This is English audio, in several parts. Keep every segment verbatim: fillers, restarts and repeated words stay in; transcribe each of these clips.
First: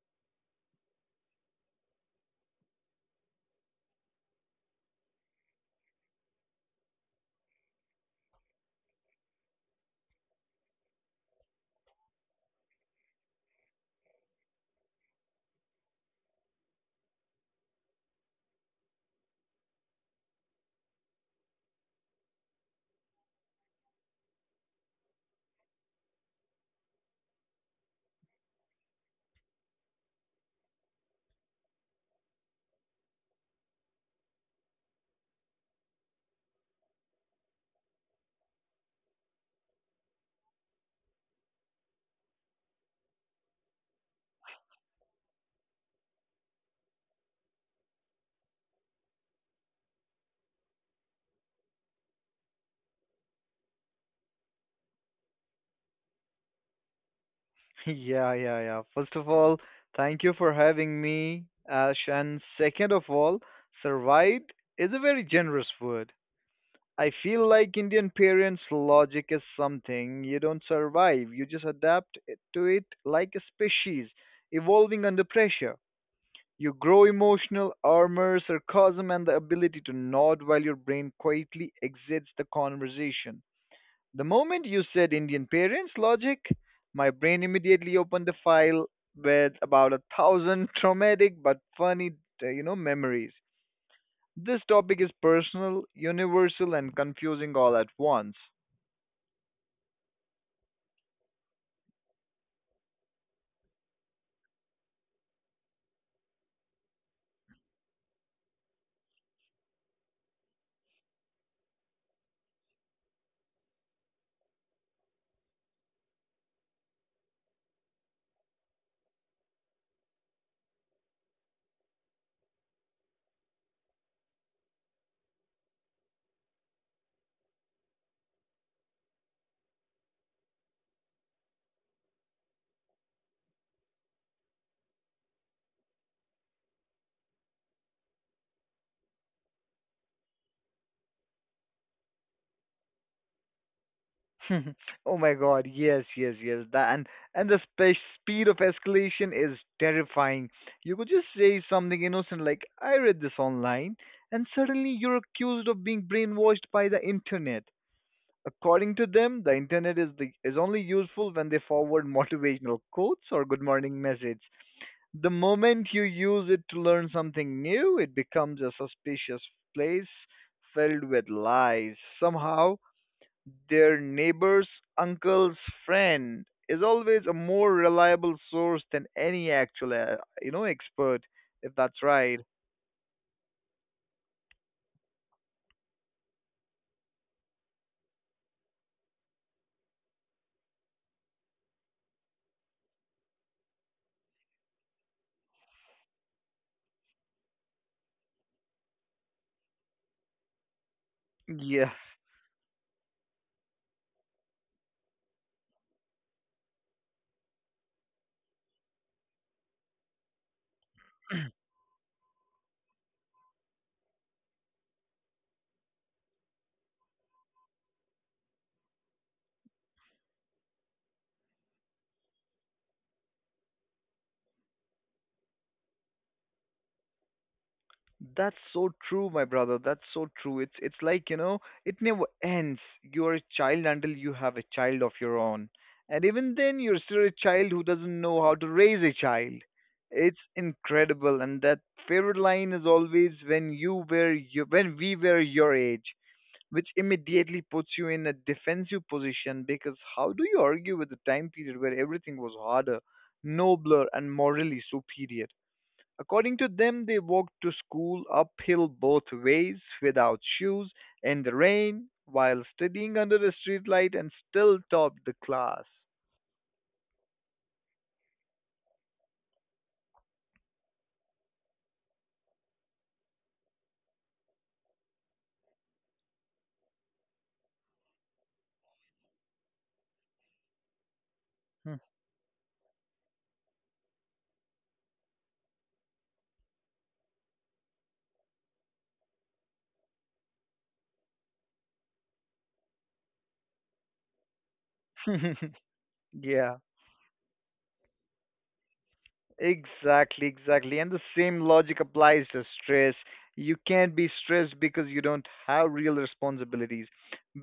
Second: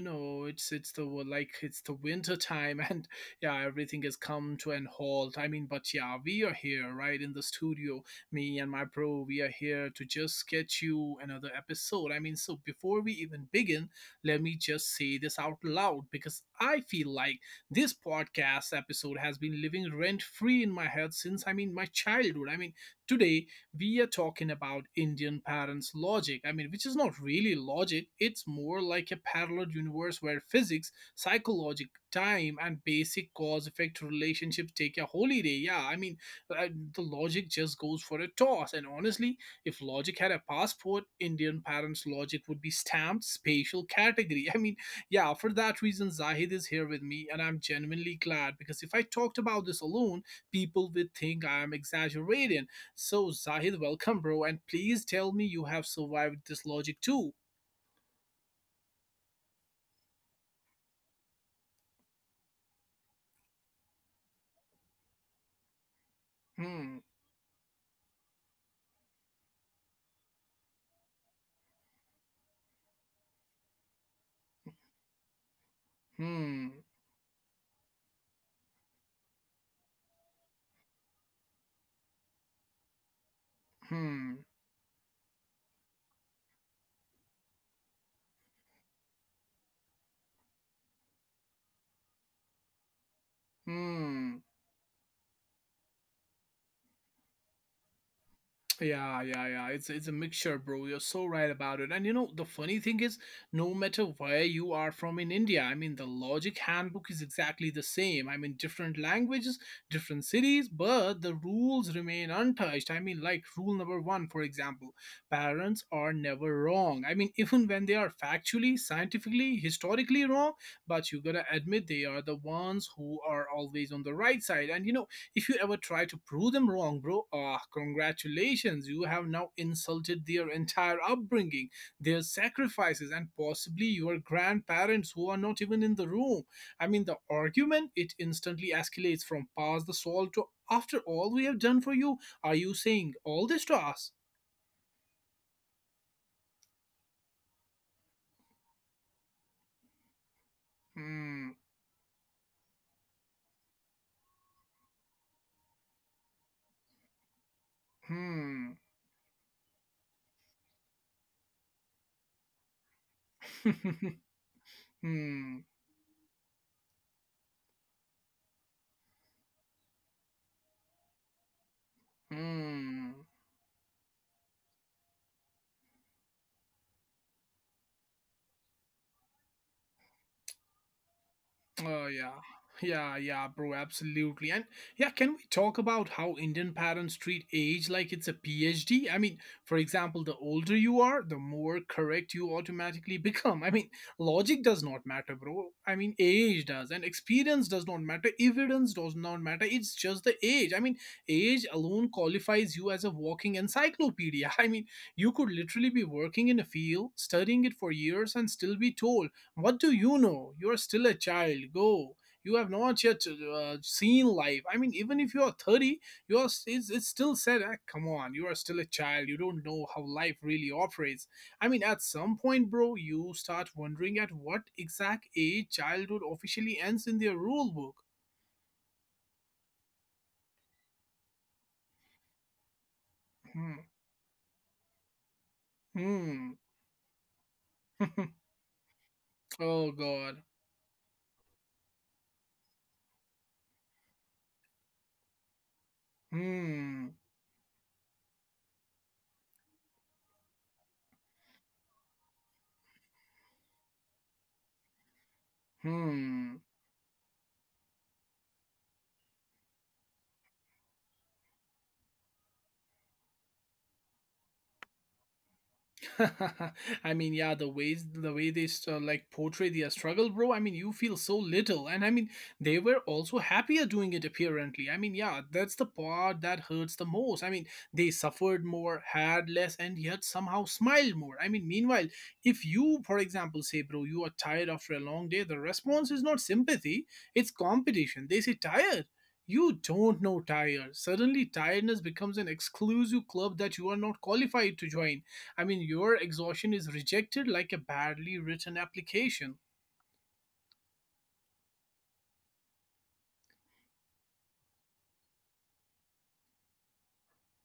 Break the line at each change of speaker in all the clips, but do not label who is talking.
know, it's it's the like it's the winter time, and yeah, everything has come to an halt. I mean, but yeah, we are here right in the studio, me and my bro, we are here to just get you another episode. I mean, so before we even begin, let me just say this out loud because I feel like this podcast episode has been living rent free in my head since I mean my childhood. I mean, Today, we are talking about Indian parents' logic. I mean, which is not really logic, it's more like a parallel universe where physics, psychology, time, and basic cause effect relationships take a holiday. Yeah, I mean, uh, the logic just goes for a toss. And honestly, if logic had a passport, Indian parents' logic would be stamped spatial category. I mean, yeah, for that reason, Zahid is here with me, and I'm genuinely glad because if I talked about this alone, people would think I am exaggerating. So, Zahid, welcome, bro, and please tell me you have survived this logic too.
Yeah, yeah, yeah. First of all, thank you for having me, Ash. And second of all, survived is a very generous word.
Hmm,
I feel like Indian parents' logic is something you don't survive, you just adapt it- to it like a species evolving under pressure.
hmm,
You grow emotional armor, sarcasm, and the ability to nod while your brain quietly exits the conversation. The
hmm,
moment you said Indian parents logic, my brain immediately opened the file with about a thousand traumatic but funny, uh, you know, memories.
hmm.
This topic is personal, universal, and confusing all at once.
Yeah, yeah, yeah. It's it's a mixture, bro. You're so right about it. And you know, the funny thing is, no matter where you are from in India, I mean, the logic handbook is exactly the same. I mean, different languages, different cities, but the rules remain untouched. I mean, like rule number one, for example, parents are never wrong. I mean, even when they are factually, scientifically, historically wrong, but you gotta admit they are the ones who are always on the right side. And you know, if you ever try to prove them wrong, bro, ah, congratulations. You have now insulted their entire upbringing, their sacrifices, and possibly your grandparents who are not even in the room. I mean, the argument, it instantly escalates from pass the salt to after all we have done for you, are you saying all this to us?
Oh my God, yes, yes, yes. That and and the spe- speed of escalation is terrifying. You could just
Hmm,
say something innocent like "I read this online," and suddenly you're accused of being brainwashed by the internet.
hmm,
According to them, the internet is the, is only useful when they forward motivational quotes or good morning messages. The
hmm,
moment you use it to learn something new, it becomes a suspicious place filled with lies. Somehow,
hmm.
their neighbor's uncle's friend is always a more reliable source than any actual, uh, you know, expert, if that's
Oh yeah,
right.
yeah, yeah, bro, absolutely. And yeah, can we talk about how Indian parents treat age like it's a PhD? I mean, for example, the older you are, the more correct you automatically become. I mean, logic does not matter, bro. I mean, age does, and experience does not matter. Evidence does not matter. It's just the age. I mean, age
Yeah.
alone qualifies you as a walking encyclopedia. I mean, you could literally be working in a field, studying it for years, and still be told what do you know? You are still a child. Go. You have not yet uh, seen life. I mean, even if you are thirty, you are s- it's, it's still said, ah, come on, you are still a child. You don't know how life really operates. I mean, at some point, bro, you start wondering at what exact age childhood officially ends in their rule book.
That's so true, my brother. That's so true. It's it's like, you know, it never ends. You're a child until you have a child of your own. And even
Hmm.
then you're still a child who doesn't
Hmm.
know how to raise a child.
Oh, God.
It's incredible, and that favorite line is always when you were you when we were your age, which
Hmm.
immediately puts you in a defensive position because how do you argue with the time period where everything was harder, nobler, and morally superior?
Hmm.
According to them, they walked to school uphill both ways without shoes in the rain while studying under a streetlight and still topped the class.
I mean, yeah, the ways the way they uh, like portray their struggle, bro. I mean, you feel so little, and I mean, they were also happier doing it apparently. I mean, yeah, that's the part that hurts the most. I mean, they suffered more, had less, and yet somehow smiled more. I mean, meanwhile, if you, for example, say, bro, you are tired after a long day, the response is not sympathy; it's competition. They say tired. You don't know tired. Suddenly, tiredness becomes an exclusive club that you are not qualified to join. I mean, your exhaustion
Yeah.
is rejected like a badly written application.
Exactly, exactly. And the same logic applies to stress. You can't be stressed because you don't have real responsibilities.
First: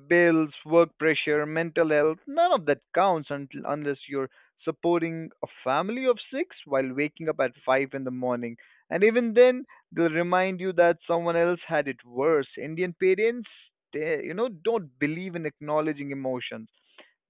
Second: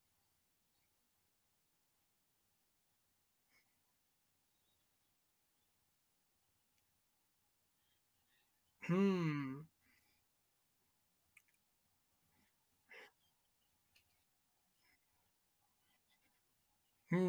Bills, work pressure, mental health, none of that counts until, unless you're supporting a family of six while waking up at five in the morning. And even
Hmm.
then, they'll remind you that someone else had it worse. Indian parents, they, you know, don't believe in acknowledging emotions.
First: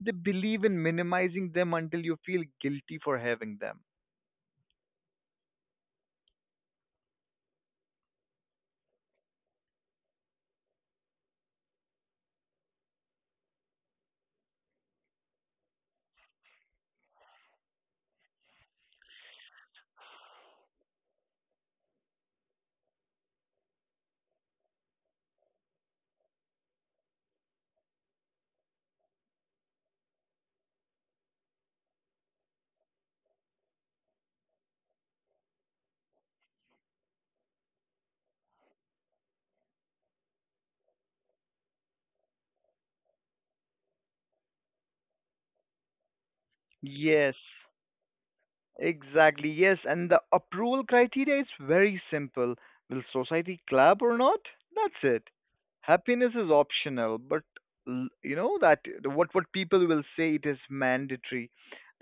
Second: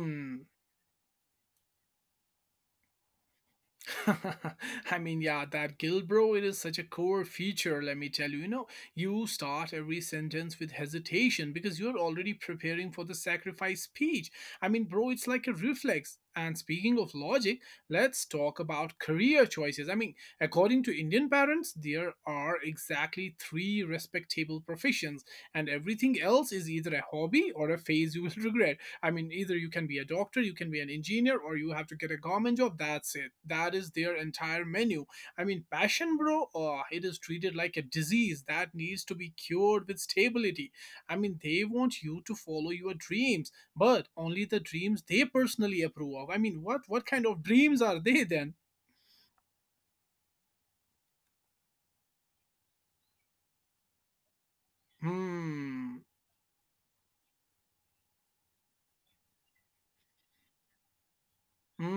They believe in minimizing them until you feel guilty for having them.
I mean, Yeah, that guilt, bro, it is such a core feature, let me tell you. You know, you start every sentence with hesitation because you're already preparing for the sacrifice speech. I mean, bro, it's like a reflex. And speaking of logic, let's talk about career choices. I mean, according to Indian parents, there are exactly three respectable professions, and everything else is either a hobby or a phase you will regret. I mean, either you can be a doctor, you can be an engineer, or you have to get a government job. That's it. That is their entire menu. I mean, passion, bro, oh, it is treated like a disease that needs to be cured with stability. I mean, they want you to follow your dreams, but only the dreams they personally approve of. I mean, what what kind
Yes,
of dreams are they then?
exactly. Yes, and the approval criteria is very simple. Will society clap or not? That's it.
Hmm.
Happiness is optional, but l- you know that what what people will say it is mandatory.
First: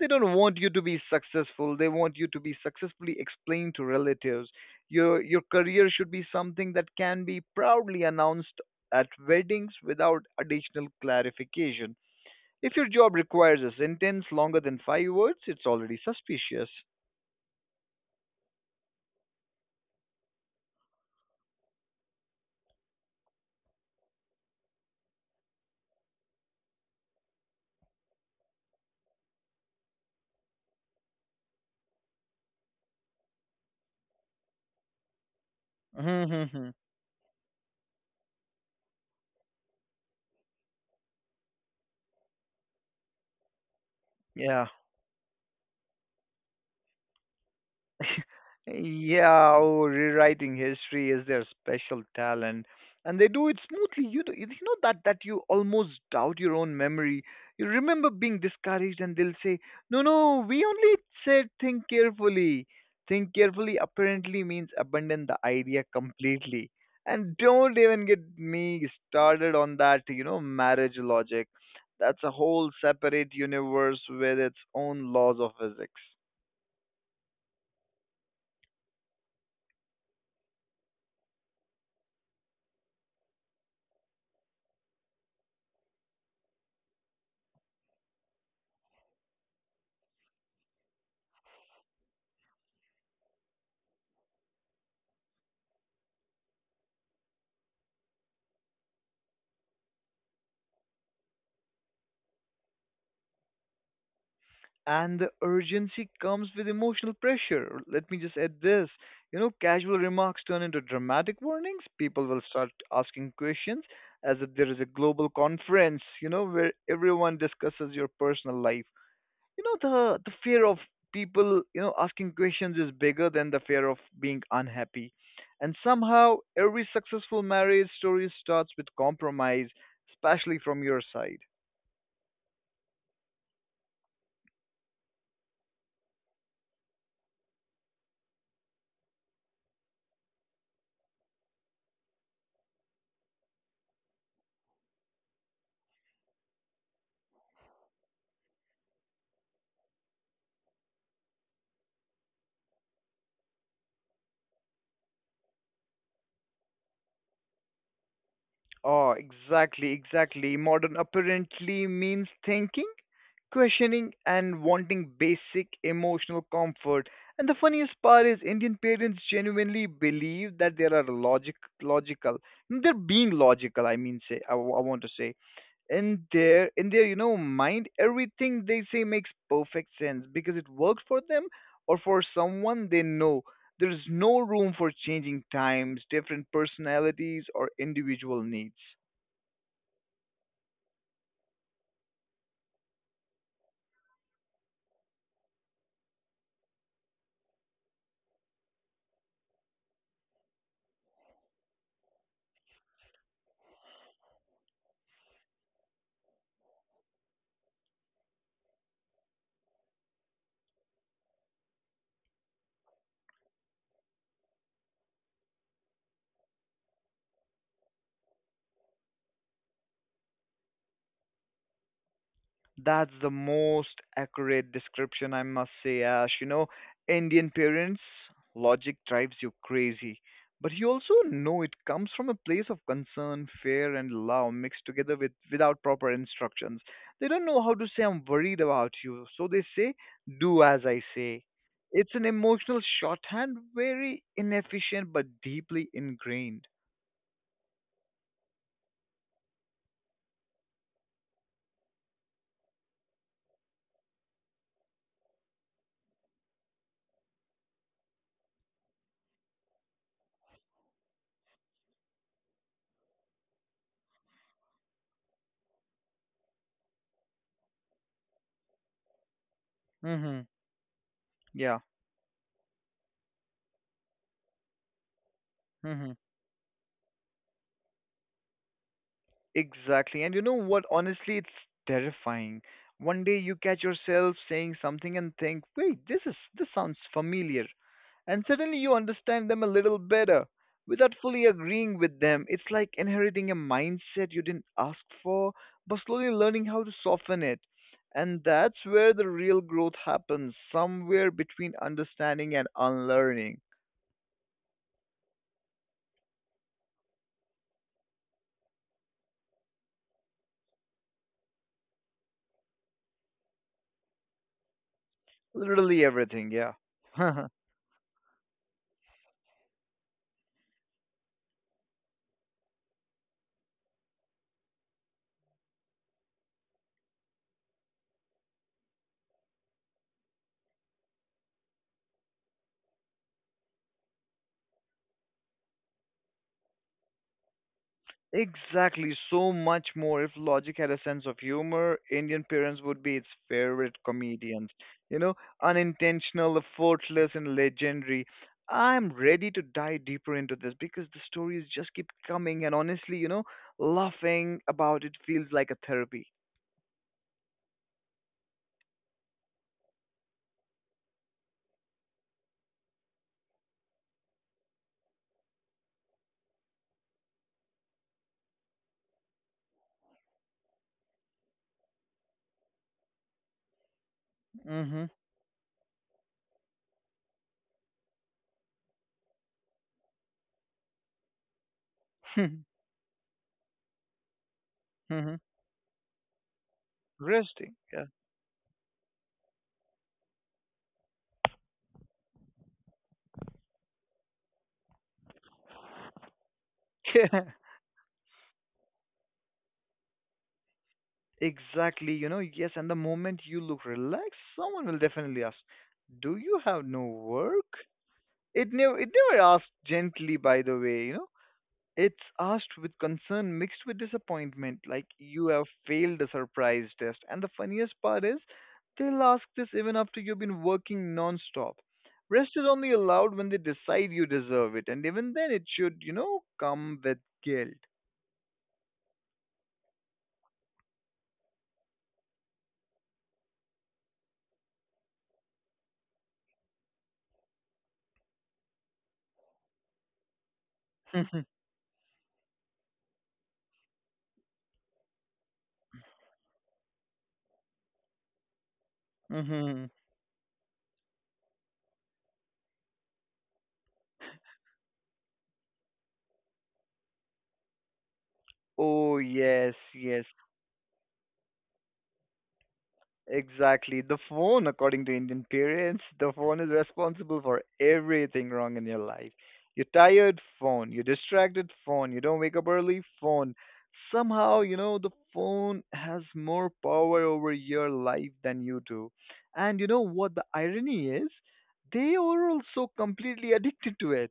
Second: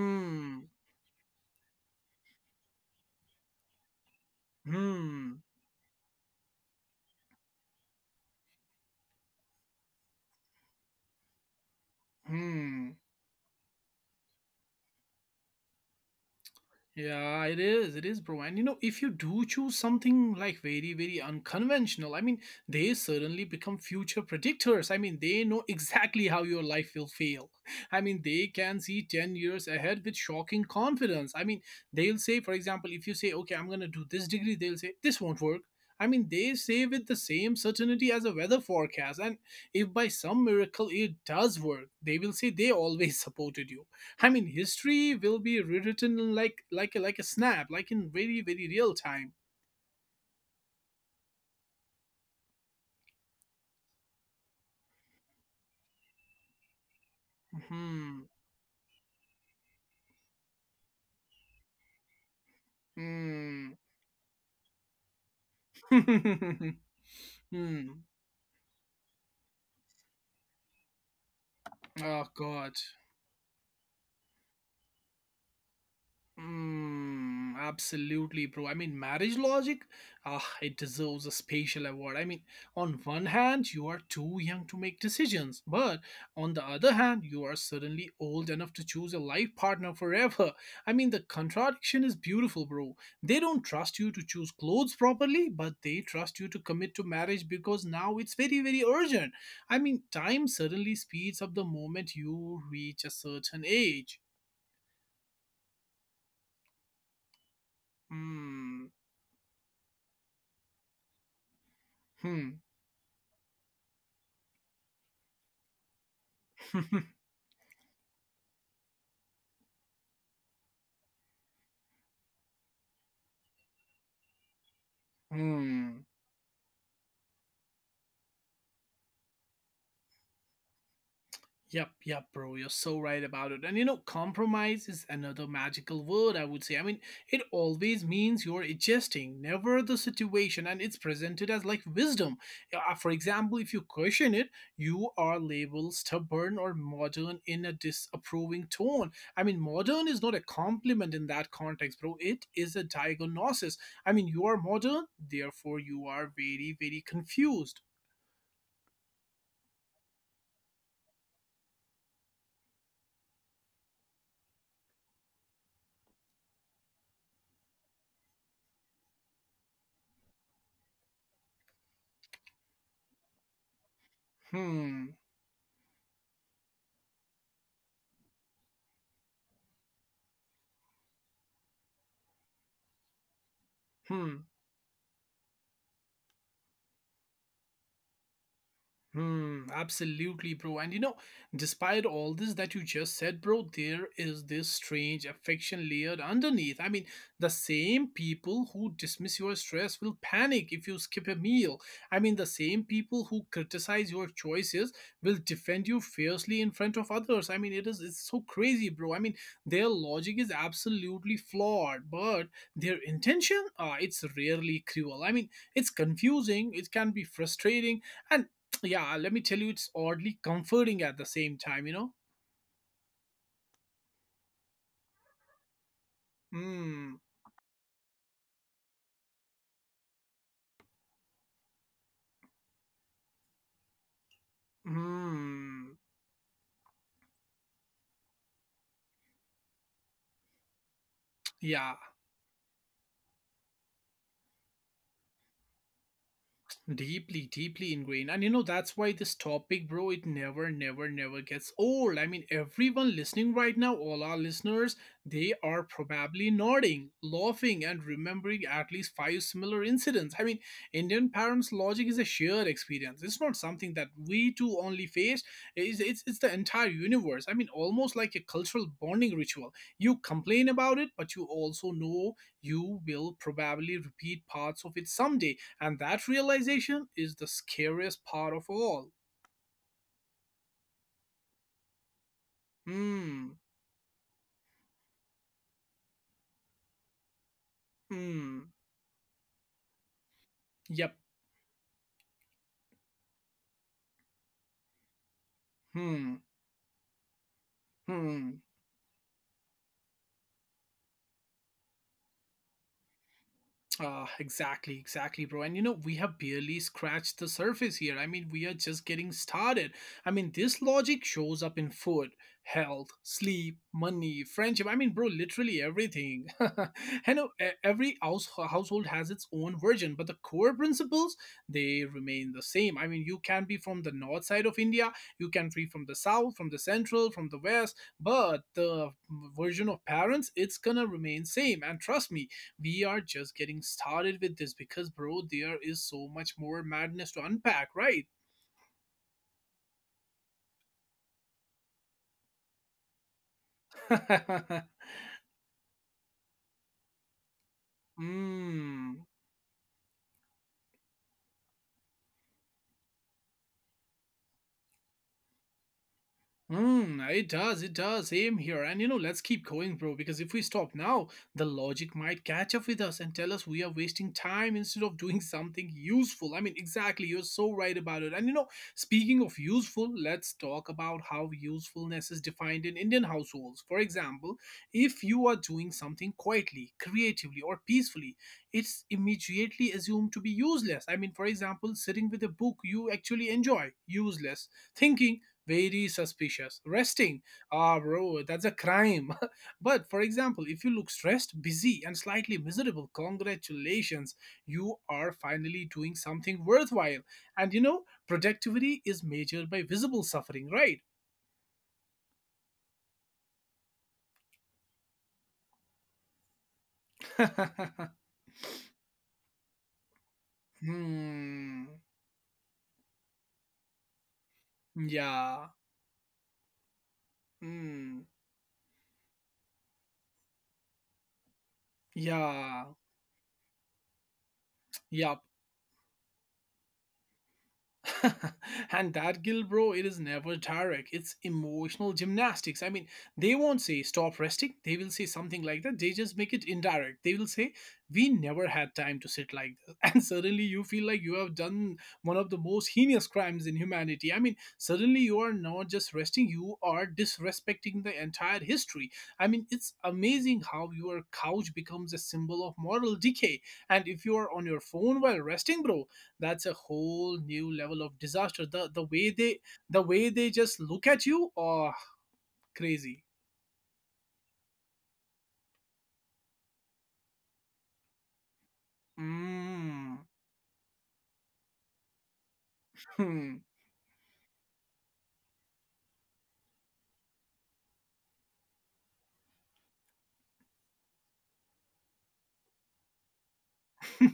They don't want you to be successful. They want you to be successfully explained to relatives. Your
Hmm.
your career should be something that can be proudly announced at weddings without additional clarification. If your
Hmm.
job requires a sentence longer than five words, it's already suspicious.
Yeah, it is. It is, bro. And you know, if you do choose something like very, very unconventional, I mean, they certainly become future predictors. I mean, they know exactly how your life will fail. I mean, they can see ten years ahead with shocking confidence. I mean, they'll say, for example, if you say, okay, I'm going to do this degree, they'll say, this won't work. I mean, they say with the same certainty as a weather forecast. And if by some miracle it does work, they will say they always supported you. I mean,
Yeah.
history will be rewritten like like like a snap, like in very very real time.
Yeah, oh, rewriting history is their special talent, and they do it smoothly. You do. You know that that you almost doubt your own memory. You remember
Hmm.
being discouraged, and they'll say, "No, no, we only said think carefully." Think
Hmm.
carefully apparently means abandon the idea completely, and don't
Hmm.
even get me started on that. You know, marriage logic. That's
Oh
a whole
God.
separate universe with its own laws of physics.
Mm, absolutely, bro. I mean, marriage logic, ah, it deserves a special award. I mean, on one hand, you are too young to make decisions, but on the other hand, you are suddenly old enough to choose a life partner forever. I mean, the contradiction is beautiful, bro. They don't trust you to choose clothes properly, but they trust you to commit to marriage because now it's very, very urgent. I mean, time suddenly speeds up the moment you reach a certain age.
And the urgency comes with emotional pressure. Let me just add
Hmm.
this. You know, casual remarks turn into dramatic warnings. People will
Hmm.
start asking questions as if there is a global conference, you know, where everyone discusses your personal life. You know, the, the fear of people, you know, asking questions is bigger than the fear of being unhappy. And
Hmm.
somehow, every successful marriage story starts with compromise, especially from your side.
Yep, yep, bro. You're so right about it. And you know, compromise is another magical word, I would say. I mean, it always means you're adjusting, never the situation, and it's presented as like wisdom. Uh, uh, For example, if you question it, you are labeled stubborn or modern in a disapproving tone. I mean, modern is not a compliment in that context, bro. It is a diagnosis. I mean, you are modern, therefore, you are very, very confused.
Oh, exactly, exactly. Modern apparently means thinking, questioning, and wanting basic emotional comfort. And the funniest part is Indian parents genuinely believe that they are logic, logical. They're being logical. I mean, say I, w- I want to
Hmm.
say in their in their you know mind, everything they say makes perfect sense because it works for them or for someone they know. There's
Hmm.
no room for changing times, different personalities, or individual needs.
Hmm, absolutely, bro. And you know, despite all this that you just said, bro, there is this strange affection layered underneath. I mean, the same people who dismiss your stress will panic if you skip a meal. I mean, the same people who criticize your choices will defend you fiercely in front of others. I mean, it is it's so crazy, bro. I mean, their logic is absolutely flawed, but their intention, uh, it's rarely cruel. I mean, it's confusing, it can be frustrating, and so, yeah, let me tell you, it's oddly comforting at the same time, you know.
That's the most accurate description, I must say, Ash. You know,
hmm,
Indian parents, logic drives you crazy. But you also know it comes from a place of concern, fear, and love mixed together with without
hmm,
proper instructions. They don't know how to say, I'm worried about you. So they say, do as I say.
yeah.
It's an emotional shorthand, very inefficient but deeply ingrained.
Deeply, deeply ingrained. And you know, that's why this topic, bro, it never, never, never gets old. I mean, everyone listening right now, all our listeners, they are probably nodding, laughing, and remembering at least five similar incidents. I mean, Indian parents' logic is a shared experience. It's not something that we two only face, it's, it's, it's the entire universe. I mean, almost like a cultural bonding ritual. You
Mm-hmm.
complain about it, but you
Yeah.
also know you will probably repeat parts of it someday, and
Mm-hmm.
that realization is the scariest part of all.
Exactly. And you know what? Honestly, it's terrifying. One day
Hmm,
you catch yourself saying something and think, "Wait, this is this sounds familiar." And
hmm,
suddenly you understand them a little better
yep.
without fully agreeing with them. It's like inheriting a mindset you didn't ask for, but slowly
hmm,
learning how to soften it. And
hmm.
that's where the real growth happens, somewhere between understanding and unlearning.
Ah, exactly, exactly, bro. And you know, we have barely scratched the surface here. I mean, we are just getting started. I mean, this logic shows up in food, health, sleep, money, friendship. I mean, bro, literally
Literally
everything.
everything, yeah.
I know e- every house, household has its own version, but the core principles they remain the same. I mean, you can be from the north side of India, you can be from the south, from the central, from the west, but the version of parents, it's gonna remain same. And trust me, we are just getting started with this because, bro, there is so much more madness to unpack, right?
Exactly, so much more. If logic had a sense of humor, Indian parents would be its favorite comedians. You know, unintentional, effortless, and legendary.
Hmm.
I'm ready to dive deeper into this because the stories just keep coming, and honestly, you know, laughing about it feels like a therapy.
Mm, it does, it does. Same here. And you know, let's keep going, bro, because if we stop now, the logic might catch up with us and tell us we are wasting time instead of doing something useful. I mean, exactly, you're so right about it. And you know, speaking of useful, let's talk about how usefulness is defined in Indian households. For example,
Mm-hmm.
if you are doing something quietly, creatively, or peacefully, it's immediately assumed to be useless. I mean, for example, sitting with a book you actually enjoy, useless.
Mm-hmm.
Thinking, very suspicious. Resting,
Resting.
ah,
Yeah.
bro, that's a crime. But for example, if you look stressed, busy, and slightly miserable, congratulations, you are finally doing something worthwhile.
Yeah.
And you know, productivity is measured by visible suffering, right?
Exactly. You know, yes, and the moment you look relaxed, someone will definitely ask, "Do you have no work?" It never it never asked gently, by the way, you know.
hmm.
It's asked with concern mixed with disappointment, like you
Yeah.
have failed a surprise test. And the funniest
Hmm.
part is they'll ask this even after you've been working non-stop. Rest is
Yeah.
only allowed when they decide you deserve it, and
Yeah.
even then it should, you know, come with guilt.
And that Gil bro, it is never direct. It's emotional gymnastics. I mean, they won't say stop resting. They will say something like that. They just make it indirect. They will say, we never had time to sit like this. And suddenly you feel like you have done one of the most heinous crimes in humanity. I mean, suddenly you are not just resting, you are disrespecting the entire history. I mean,
Mhm.
it's amazing how your couch becomes a symbol of moral decay. And if you are on your phone while resting, bro, that's a whole new level of disaster, the the
Oh
way they,
yes,
the
yes.
way they just look at you oh crazy.
Exactly. The phone, according to Indian parents, the phone is responsible for everything wrong in your life. You're
mm.
tired, phone. You're distracted, phone. You don't wake up early,
Hmm.
phone. Somehow, you know, the phone has more power over your life than you do. And you know what the irony is? They are also completely addicted to it.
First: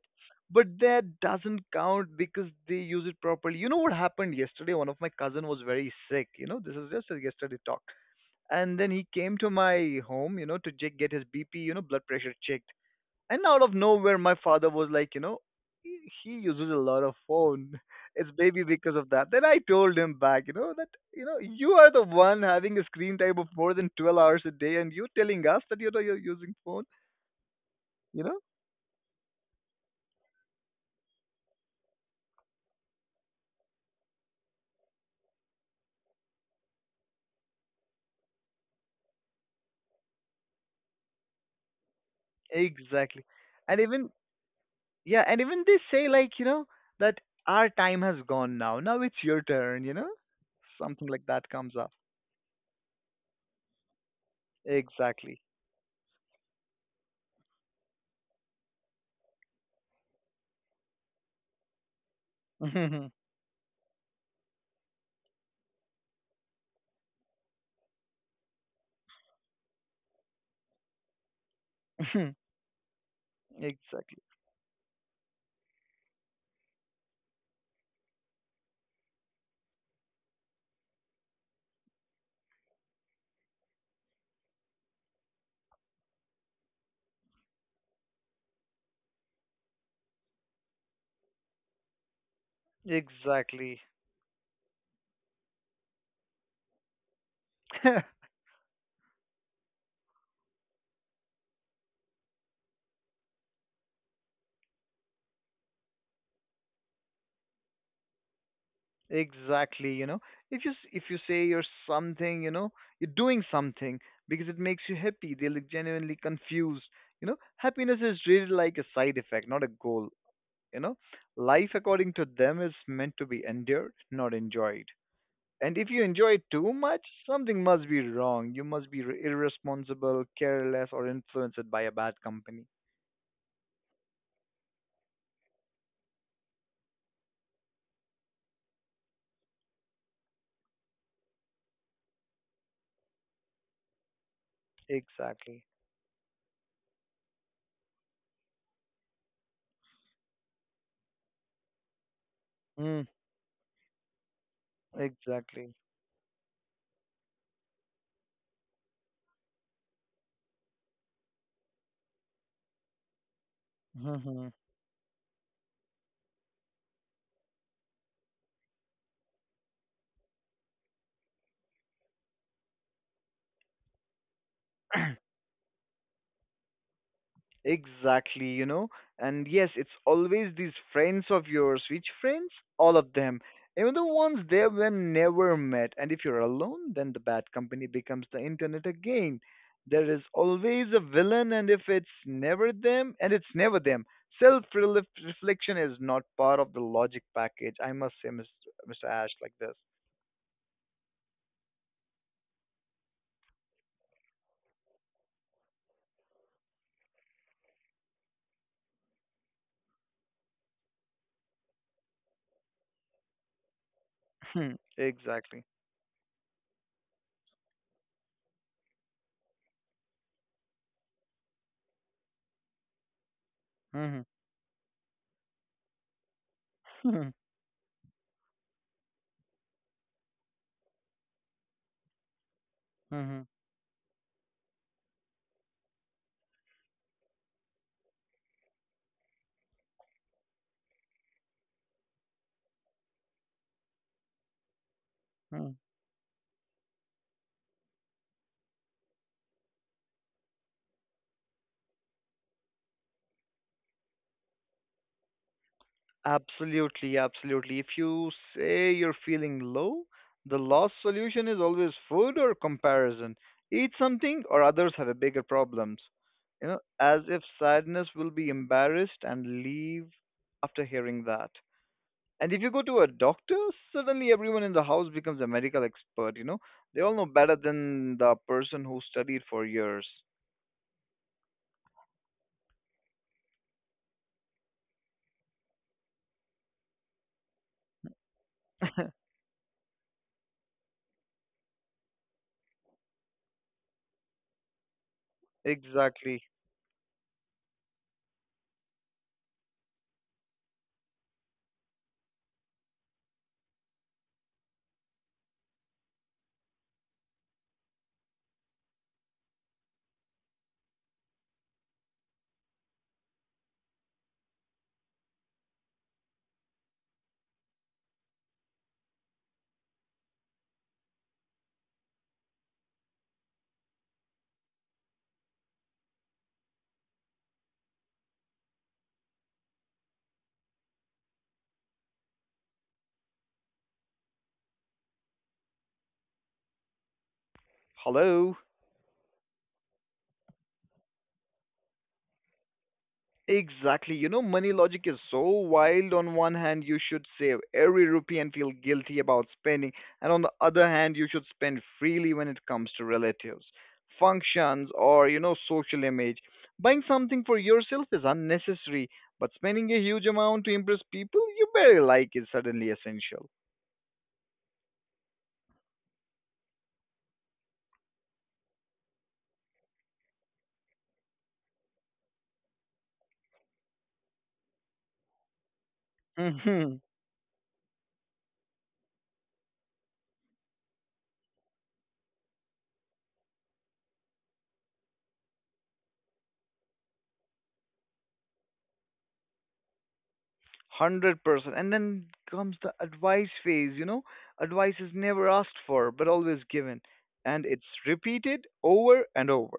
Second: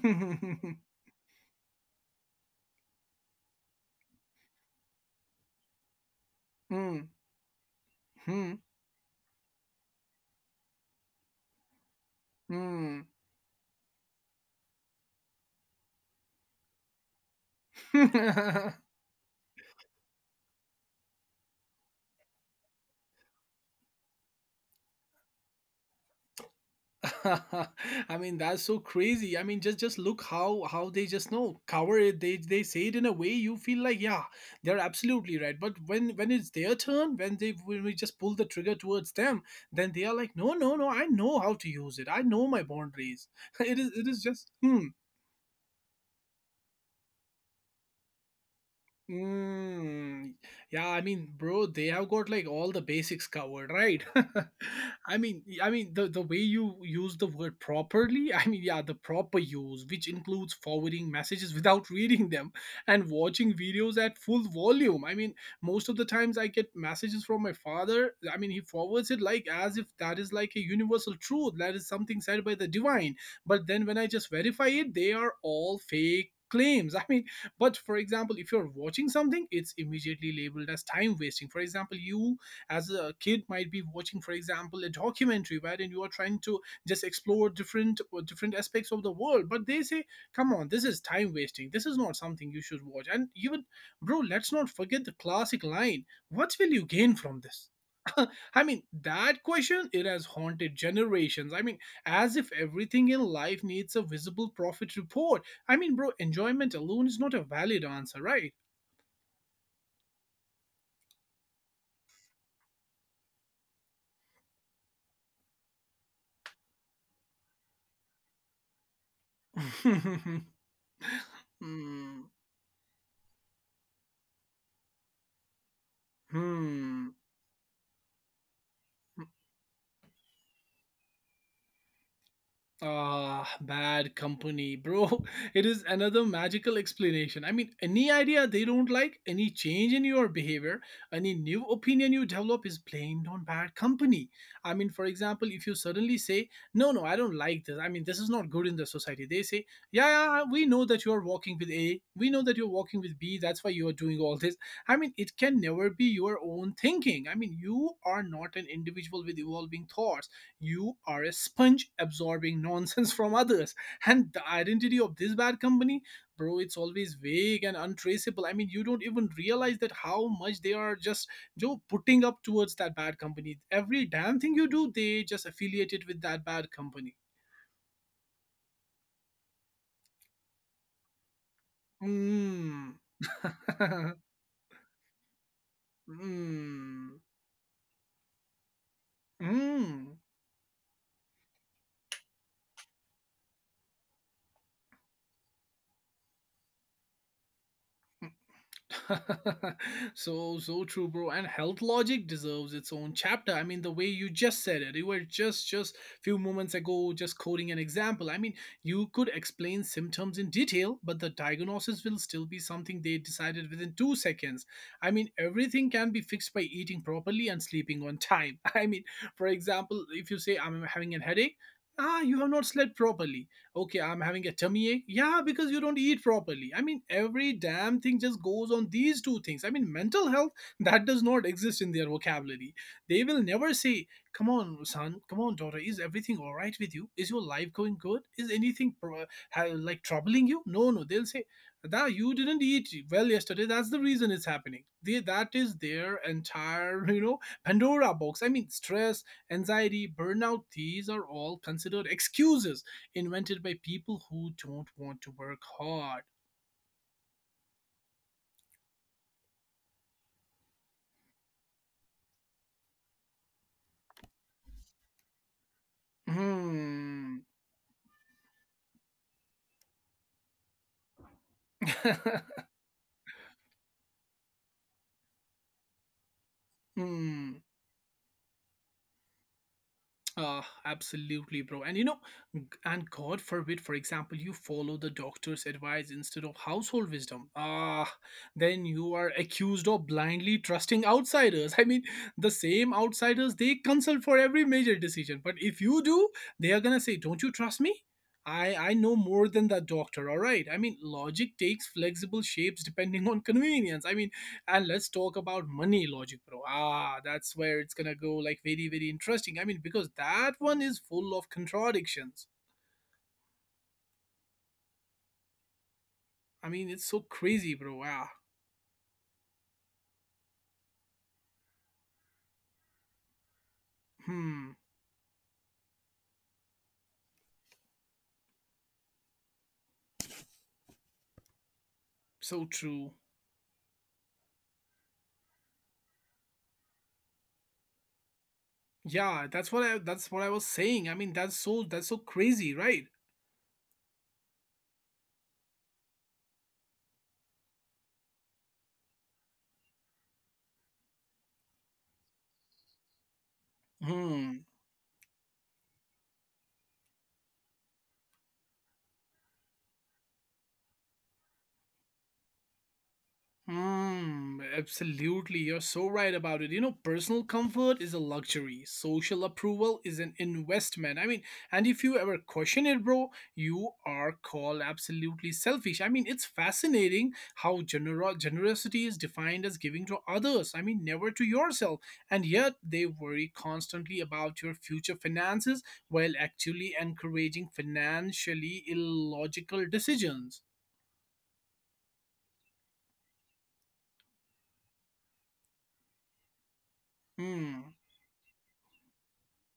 But that doesn't count because they use it properly. You know what happened yesterday? One of my cousin was very sick. You know, this is just
Hmm.
a yesterday talk,
Hmm.
and then he came to my home, you know, to check get his B P, you know, blood pressure checked.
Hmm.
And out of nowhere, my father was like, you know, he he uses a lot of phone. It's maybe because of that. Then I told him back, you know, that you know you are the one having a screen time of more than twelve hours a day, and you telling us that you know you're using phone.
I
You
mean,
know,
that's so crazy. I mean, just just look how how they just know cover it. They they say it in a way you feel like, yeah, they're absolutely right. But when when it's their turn, when they when we just pull the trigger towards them, then they are like, no no no, I know how to use it. I know my
exactly,
boundaries.
and
It is it
even
is just hmm.
yeah, and even they say like you know that our time has gone now. Now it's your turn. You know,
Mm, yeah, I
something like
mean,
that
bro,
comes
they
up.
have got like all the basics covered, right? I
Exactly.
mean, I mean the the way you use the word properly, I mean, yeah, the proper use, which includes forwarding messages without reading them and watching videos at full volume. I mean, most of the times I get messages from my father. I mean, he forwards it like as if that is like a universal truth, that is something said by the divine. But then when I
Exactly,
just verify it, they are all fake claims. I mean but for example, if you're watching something, it's immediately labeled as time wasting. For example, you as a kid might be watching, for example, a documentary wherein you are trying to just explore different or different aspects of the world. But they say, come on, this is time wasting. This is not something you should watch. And even,
exactly.
bro, let's not forget the classic line. What will you gain from this? I mean, that question, it has haunted generations. I mean, as if everything in life needs a visible profit report. I mean, bro, enjoyment alone is not a valid answer, right?
Exactly. You know, if you s- if you say you're something you know you're doing something because it makes you happy, they look genuinely confused. You know, happiness is really like a side effect, not a goal. You know, life according
Hmm.
to them is meant to be endured, not enjoyed. And if you enjoy it too much,
Hmm.
something must be wrong. You must be r- irresponsible, careless, or influenced by a bad company.
Ah, bad company, bro. It is another magical explanation. I mean, any idea they don't like, any change in your behavior, any new opinion you develop is blamed on bad company. I mean, for example,
Exactly.
if you suddenly say, no, no, I don't like this. I mean, this is not good in the society. They say, yeah, yeah, we know that you're walking with A. We know that you're walking
Mm,
with B. That's why you are doing all this. I mean, it can
exactly.
never be your own thinking. I mean, you are not an individual with evolving thoughts, you are a sponge absorbing nonsense from others. And the identity of this bad company, bro, it's always vague and untraceable. I mean, you don't even realize that how much they are just joe putting up towards that bad company. Every damn thing you do they just affiliate it with that bad company.
Exactly, you know. And yes, it's always these friends of yours. Which friends? All
mm.
of them. Even the ones they were never met. And if you're alone, then the
mm.
bad company becomes the internet again.
Mm.
There is always a villain, and if it's never them, and it's never them. Self reflection is not part of the logic package. I must say, Mister Mister Ash, like this.
So so true bro, and health logic deserves its own chapter. I mean, the way you just said it, you were just just few moments ago just quoting an example. i mean you could explain symptoms in detail but the diagnosis will still be something they decided within two seconds.
Hmm,
I mean,
exactly.
everything can be fixed by eating properly and sleeping on time. I mean, for example, if you say I'm having a headache, ah, you have not slept properly. Okay,
Hmm.
I'm having a tummy ache, yeah, because you don't eat properly. I mean,
Hmm.
every damn thing just goes on these two things. I mean, mental health, that does not exist in their vocabulary. They
Hmm.
will never say come on son, come on daughter, is everything all right with you, is your life going good, is anything pro- ha- like troubling you? No no, they'll say that you didn't eat well yesterday, that's the reason it's happening. They, that is their entire you know pandora box. I mean, stress, anxiety, burnout, these are all considered excuses invented by people who don't want to work hard.
Absolutely, absolutely. If you say you're feeling low, the last solution is always food or comparison. Eat something, or others have a bigger problems. You know, as if
Hmm.
sadness will be embarrassed and leave after hearing that. And if you go to a doctor, suddenly everyone in the house becomes a medical expert, you know. They all know better
Hmm.
than the person who studied for years.
Uh, absolutely, bro. And you know, g- and God forbid, for example, you follow the doctor's advice instead of household wisdom. Ah, then you are accused of blindly trusting outsiders. I mean, the same outsiders they consult for every major decision. But if you do,
Exactly.
they are gonna say, "Don't you trust me? I I know more than that doctor." All right. I mean, logic takes flexible shapes depending on convenience. I mean, and let's talk about money logic bro. Ah, that's where it's gonna go like very very interesting. I mean, because that one is full of contradictions. I mean, it's so crazy bro. ah hmm so true.
Hello.
Yeah, that's what i that's what I was saying. I mean, that's so that's so crazy, right?
Exactly. You know, money logic is so wild. On one hand, you should save every rupee and feel guilty about spending, and on the other hand, you should spend freely when it comes to relatives,
hmm
functions, or, you know, social image. Buying something for yourself is unnecessary, but spending a huge amount to impress people you barely like is suddenly essential.
Hmm, absolutely. You're so right about it. You know, personal comfort is a luxury. Social approval is an investment. I mean, and if you ever question it, bro, you are called absolutely selfish. I mean, it's fascinating how genero- generosity is defined as giving to others. I mean, never to yourself. And yet they worry constantly about your future finances while actually encouraging financially illogical decisions.
Hundred percent. And then comes the advice phase, you know. Advice is never asked for, but always given. And it's
Hmm.
repeated over and over.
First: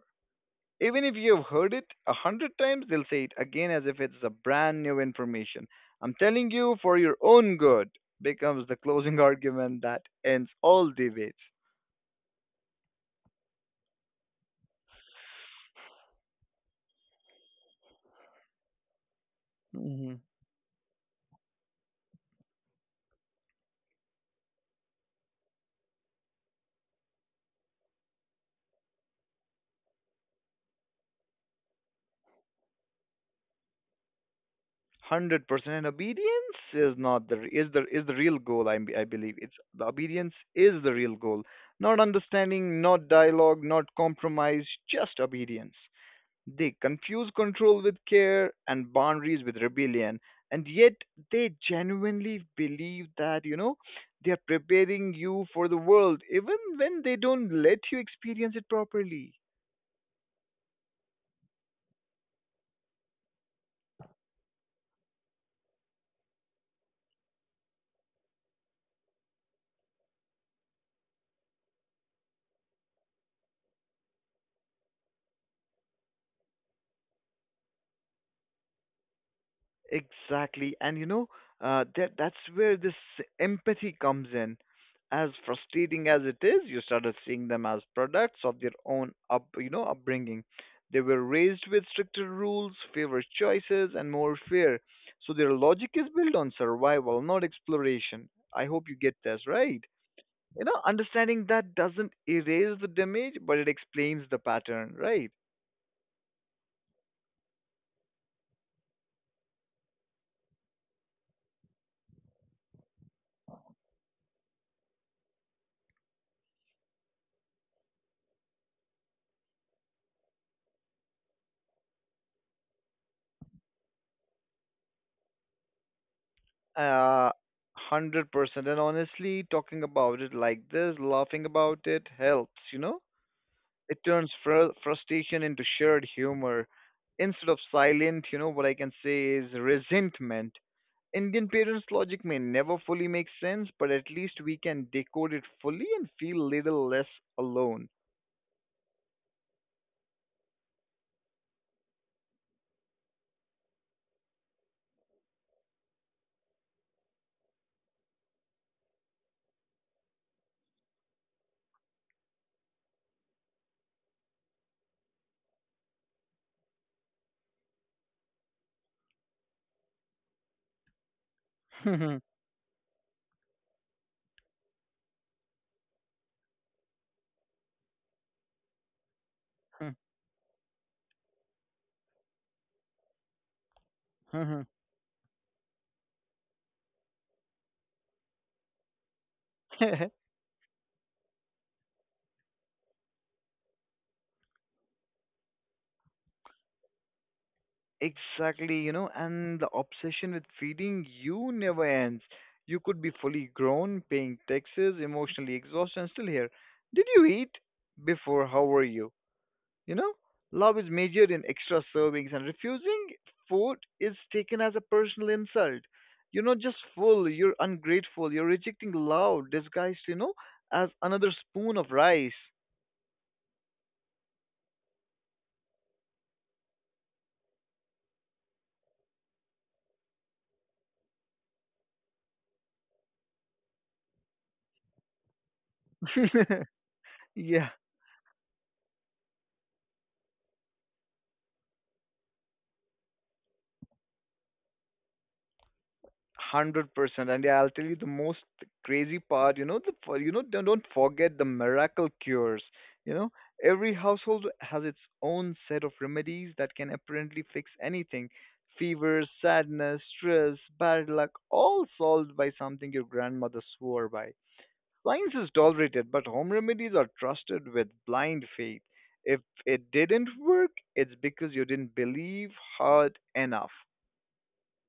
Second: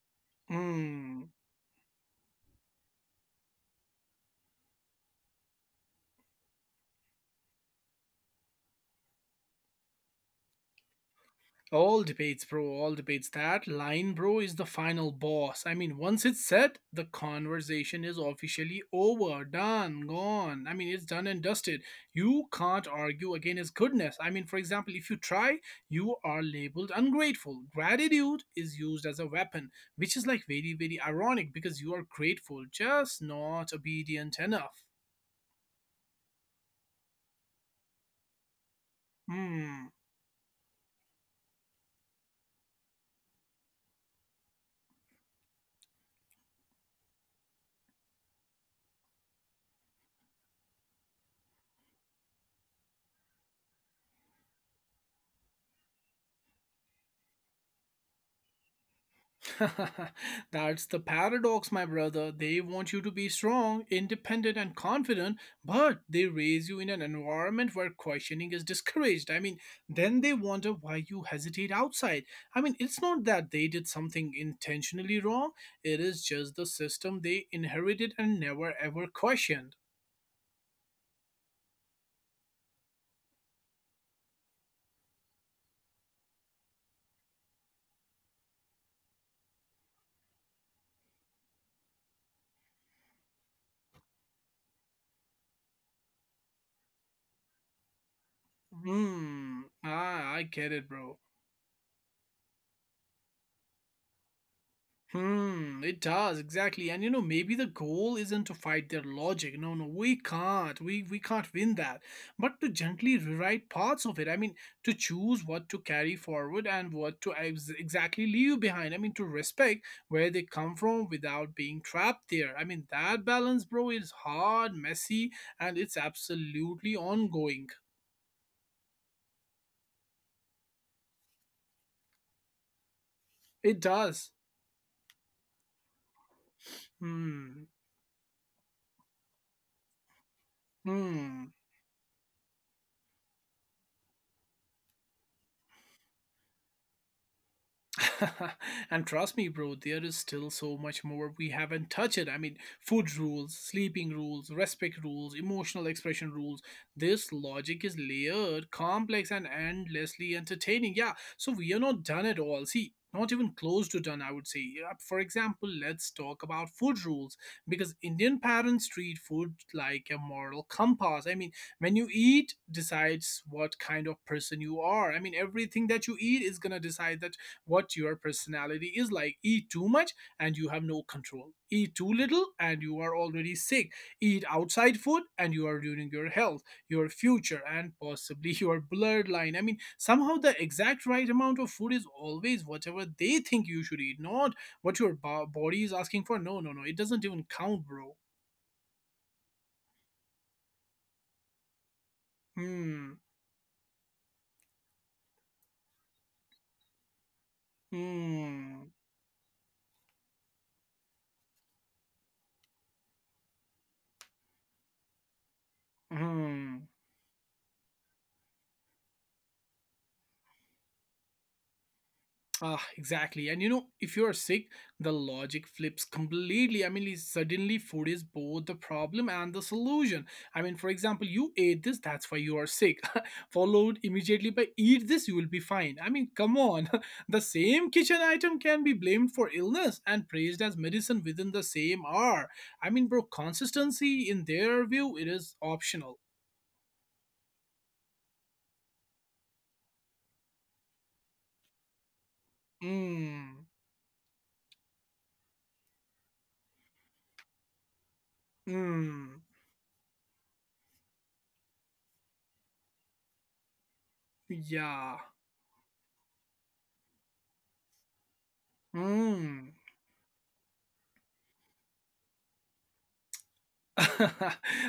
Even if
Hmm.
you've heard it a hundred times, they'll say it again as if it's a brand new information. I'm telling you for your own good becomes the closing argument that ends all debates.
All debates, bro. All debates. That line, bro, is the final boss. I mean, once it's said, the conversation is officially over, done, gone. I mean, it's done and dusted. You can't argue against his goodness. I mean, for example, if you try, you are labeled ungrateful. Gratitude is used as a weapon, which is like very, very ironic because you are grateful, just not obedient enough.
Hundred percent. And obedience is not the is the is the real goal. I I believe it's the
Hmm.
obedience is the real goal. Not understanding, not dialogue, not compromise, just obedience. They confuse control with care and boundaries with rebellion, and yet they genuinely believe that, you know, they are preparing you for the world, even when they don't let you experience it properly.
That's the paradox, my brother. They want you to be strong, independent, and confident, but they raise you in an environment where questioning is discouraged. I mean, then they wonder why you hesitate outside. I mean, it's not that they did something intentionally wrong, it is just the system they inherited and never ever questioned.
Exactly. And you know, uh, that that's where this empathy comes in. As frustrating as it is, you started seeing them as products of their own up, you know, upbringing. They were raised with stricter rules, favored choices, and more fear. So their logic is built on survival, not exploration. I hope you get this
Hmm,
right.
ah, I
You
get
know,
it, bro.
understanding that doesn't erase the damage, but it explains the pattern, right?
Hmm, it does, exactly. And you know, maybe the goal isn't to fight their logic. No, no, we can't. We we can't win that. But to gently rewrite parts of it. I mean, to choose what to carry forward and what to ex- exactly leave behind. I mean, to respect where they come from without being trapped there. I mean, that balance, bro, is hard, messy, and it's absolutely
Uh,
ongoing.
one hundred percent. And honestly, talking about it like this, laughing about it helps, you know?
It
It
does.
turns fr- frustration into shared humor. Instead of
Hmm.
silent, you know, what I can say is resentment. Indian
Hmm.
parents' logic may never fully make sense, but at least we can decode it fully and feel little less alone.
And trust me, bro, there is still so much more we haven't touched. I mean, food rules, sleeping rules, respect rules, emotional expression rules. This logic is layered, complex, and endlessly entertaining. Yeah, so we are not done at all. See, not even close to done, I would say. Yeah, for example, let's talk about food rules because Indian parents treat food like a moral compass. I mean, when you eat decides what kind of person you are. I mean, everything that you eat is gonna decide that what your personality is like. Eat too much and you have no control. Eat too little and you are already sick. Eat outside food and you are ruining your health, your future, and possibly your bloodline. I mean, somehow the exact right amount of food is always whatever they think you should eat, not what your bo- body is asking for. No, no, no. It doesn't even count, bro.
Exactly, you know, and the obsession with feeding you never ends. You could be
Hmm.
fully grown, paying taxes, emotionally exhausted, and still here. Did you eat? Before, how were
Hmm.
you? You know, love is measured in extra servings, and refusing food is taken as a personal insult. You're not just
Hmm.
full, you're ungrateful, you're rejecting love, disguised, you know, as another spoon of rice.
Ah, exactly. And you know, if you are sick, the logic flips completely. I mean, it's- suddenly food is both the problem and the solution. I mean, for example, you ate this, that's why you are sick, followed immediately by eat this, you will be fine. I mean, come on. The
yeah.
same kitchen item can be blamed for illness and praised as medicine within the same hour. I mean, bro, consistency in their view, it is optional.
Hundred percent, and yeah, I'll tell you the most crazy part. You know, the for- you know don't don't forget the miracle cures. You know,
Mmm.
every household has its own set of remedies that can apparently fix anything: fever,
Mmm.
sadness, stress, bad luck, all solved by something your grandmother swore by.
Yeah.
Science is tolerated, but home remedies are trusted with blind faith. If
Mmm.
it didn't work, it's because you didn't believe hard enough.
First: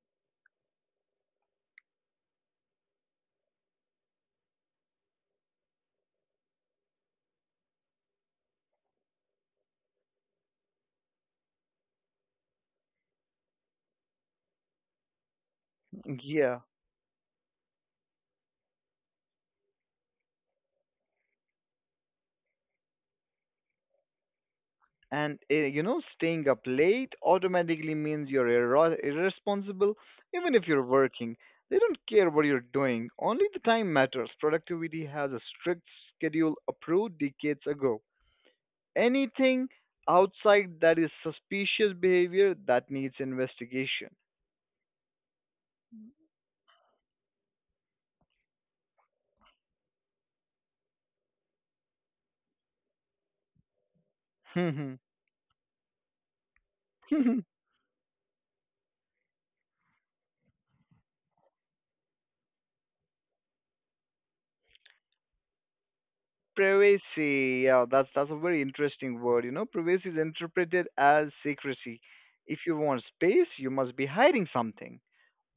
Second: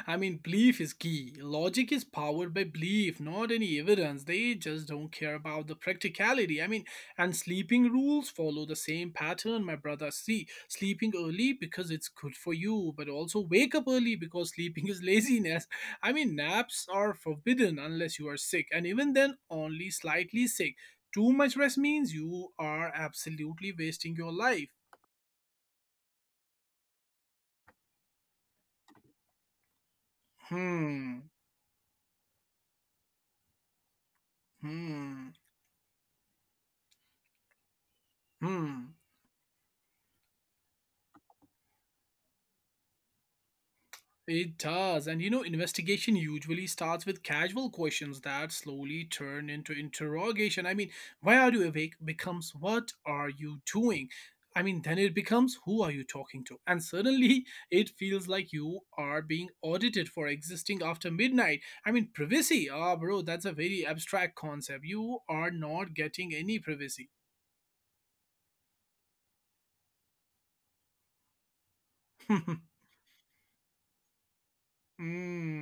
I mean, belief is key. Logic is powered by belief, not any evidence. They just don't care about the practicality. I mean, and sleeping rules follow the same pattern, my brother. See, sleeping early because it's good for you, but also wake up early because sleeping is laziness. I mean,
Yeah.
naps are forbidden unless you are sick, and even then, only slightly sick. Too much rest means you are absolutely wasting your life.
And uh, you know, staying up late automatically means you're irro- irresponsible even if you're
Hmm,
working. They don't care what you're doing, only the time matters. Productivity has
hmm,
a strict schedule approved decades ago.
hmm.
Anything outside that is suspicious behavior that needs investigation.
It does. And you know, investigation usually starts with casual questions that slowly turn into interrogation. I mean, why are you awake becomes what are you doing? I mean, then it becomes who are you talking to? And suddenly it feels like you are being audited for existing after midnight. I mean, privacy. Ah, bro, that's a very abstract concept. You are not getting any privacy.
privacy, yeah, that's that's a very interesting word. You know, privacy is interpreted as secrecy. If you want space, you must be hiding something.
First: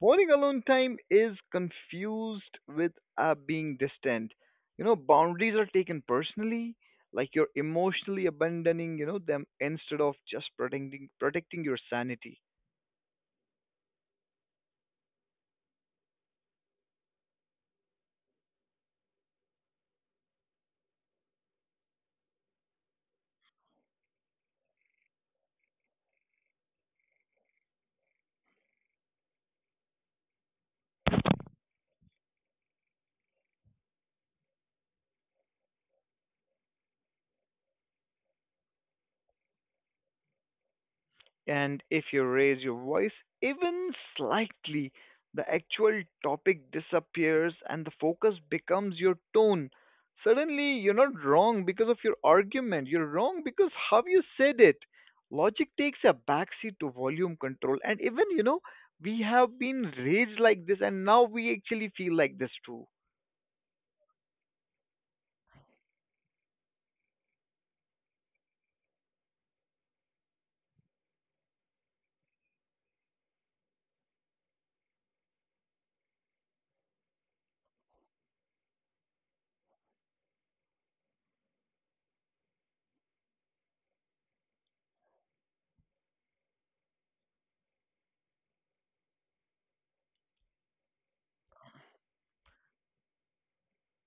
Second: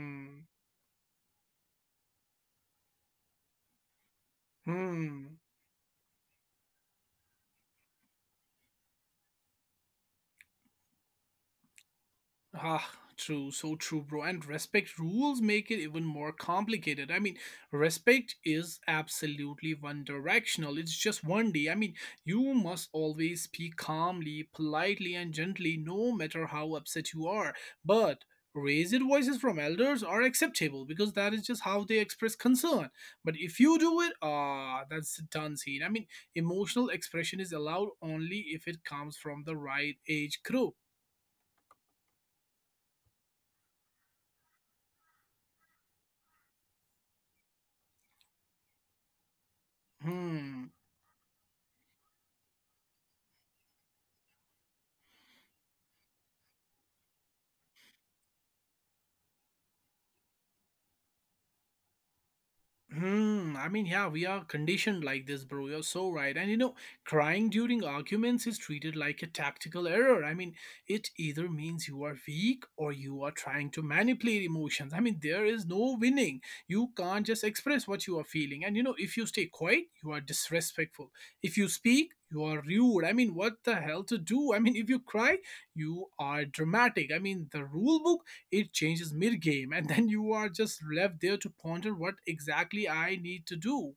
Wanting alone time is confused with uh, being distant. You know,
Hmm.
boundaries are taken personally, like you're emotionally abandoning, you know, them, instead of just protecting protecting your sanity.
Ah, true, so true, bro. And respect rules make it even more complicated. I mean, respect is absolutely one directional, it's just one day. I mean, you must always speak calmly, politely, and gently, no matter how upset you are. But raised voices from elders are acceptable because that is just how they express concern. But if you do it, ah, that's a done scene. I mean, emotional expression is allowed only if it comes from the right age group.
And if you raise your voice even slightly, the actual topic disappears and the focus becomes your tone.
Hmm.
Suddenly, you're not wrong because of your argument, you're wrong because how you said it. Logic takes a backseat to volume control, and even, you know, we have been raised like this, and now we actually feel like this too.
Hmm, I mean, yeah, we are conditioned like this, bro. You're so right. And you know, crying during arguments is treated like a tactical error. I mean, it either means you are weak or you are trying to manipulate emotions. I mean, there is no winning. You can't just express what you are feeling. And you know, if you stay quiet, you are disrespectful. If you speak, you are rude. I mean, what the hell to do? I mean, if you cry, you are dramatic. I mean, the rule book it changes mid game, and then you are just left there to ponder what exactly I need to do.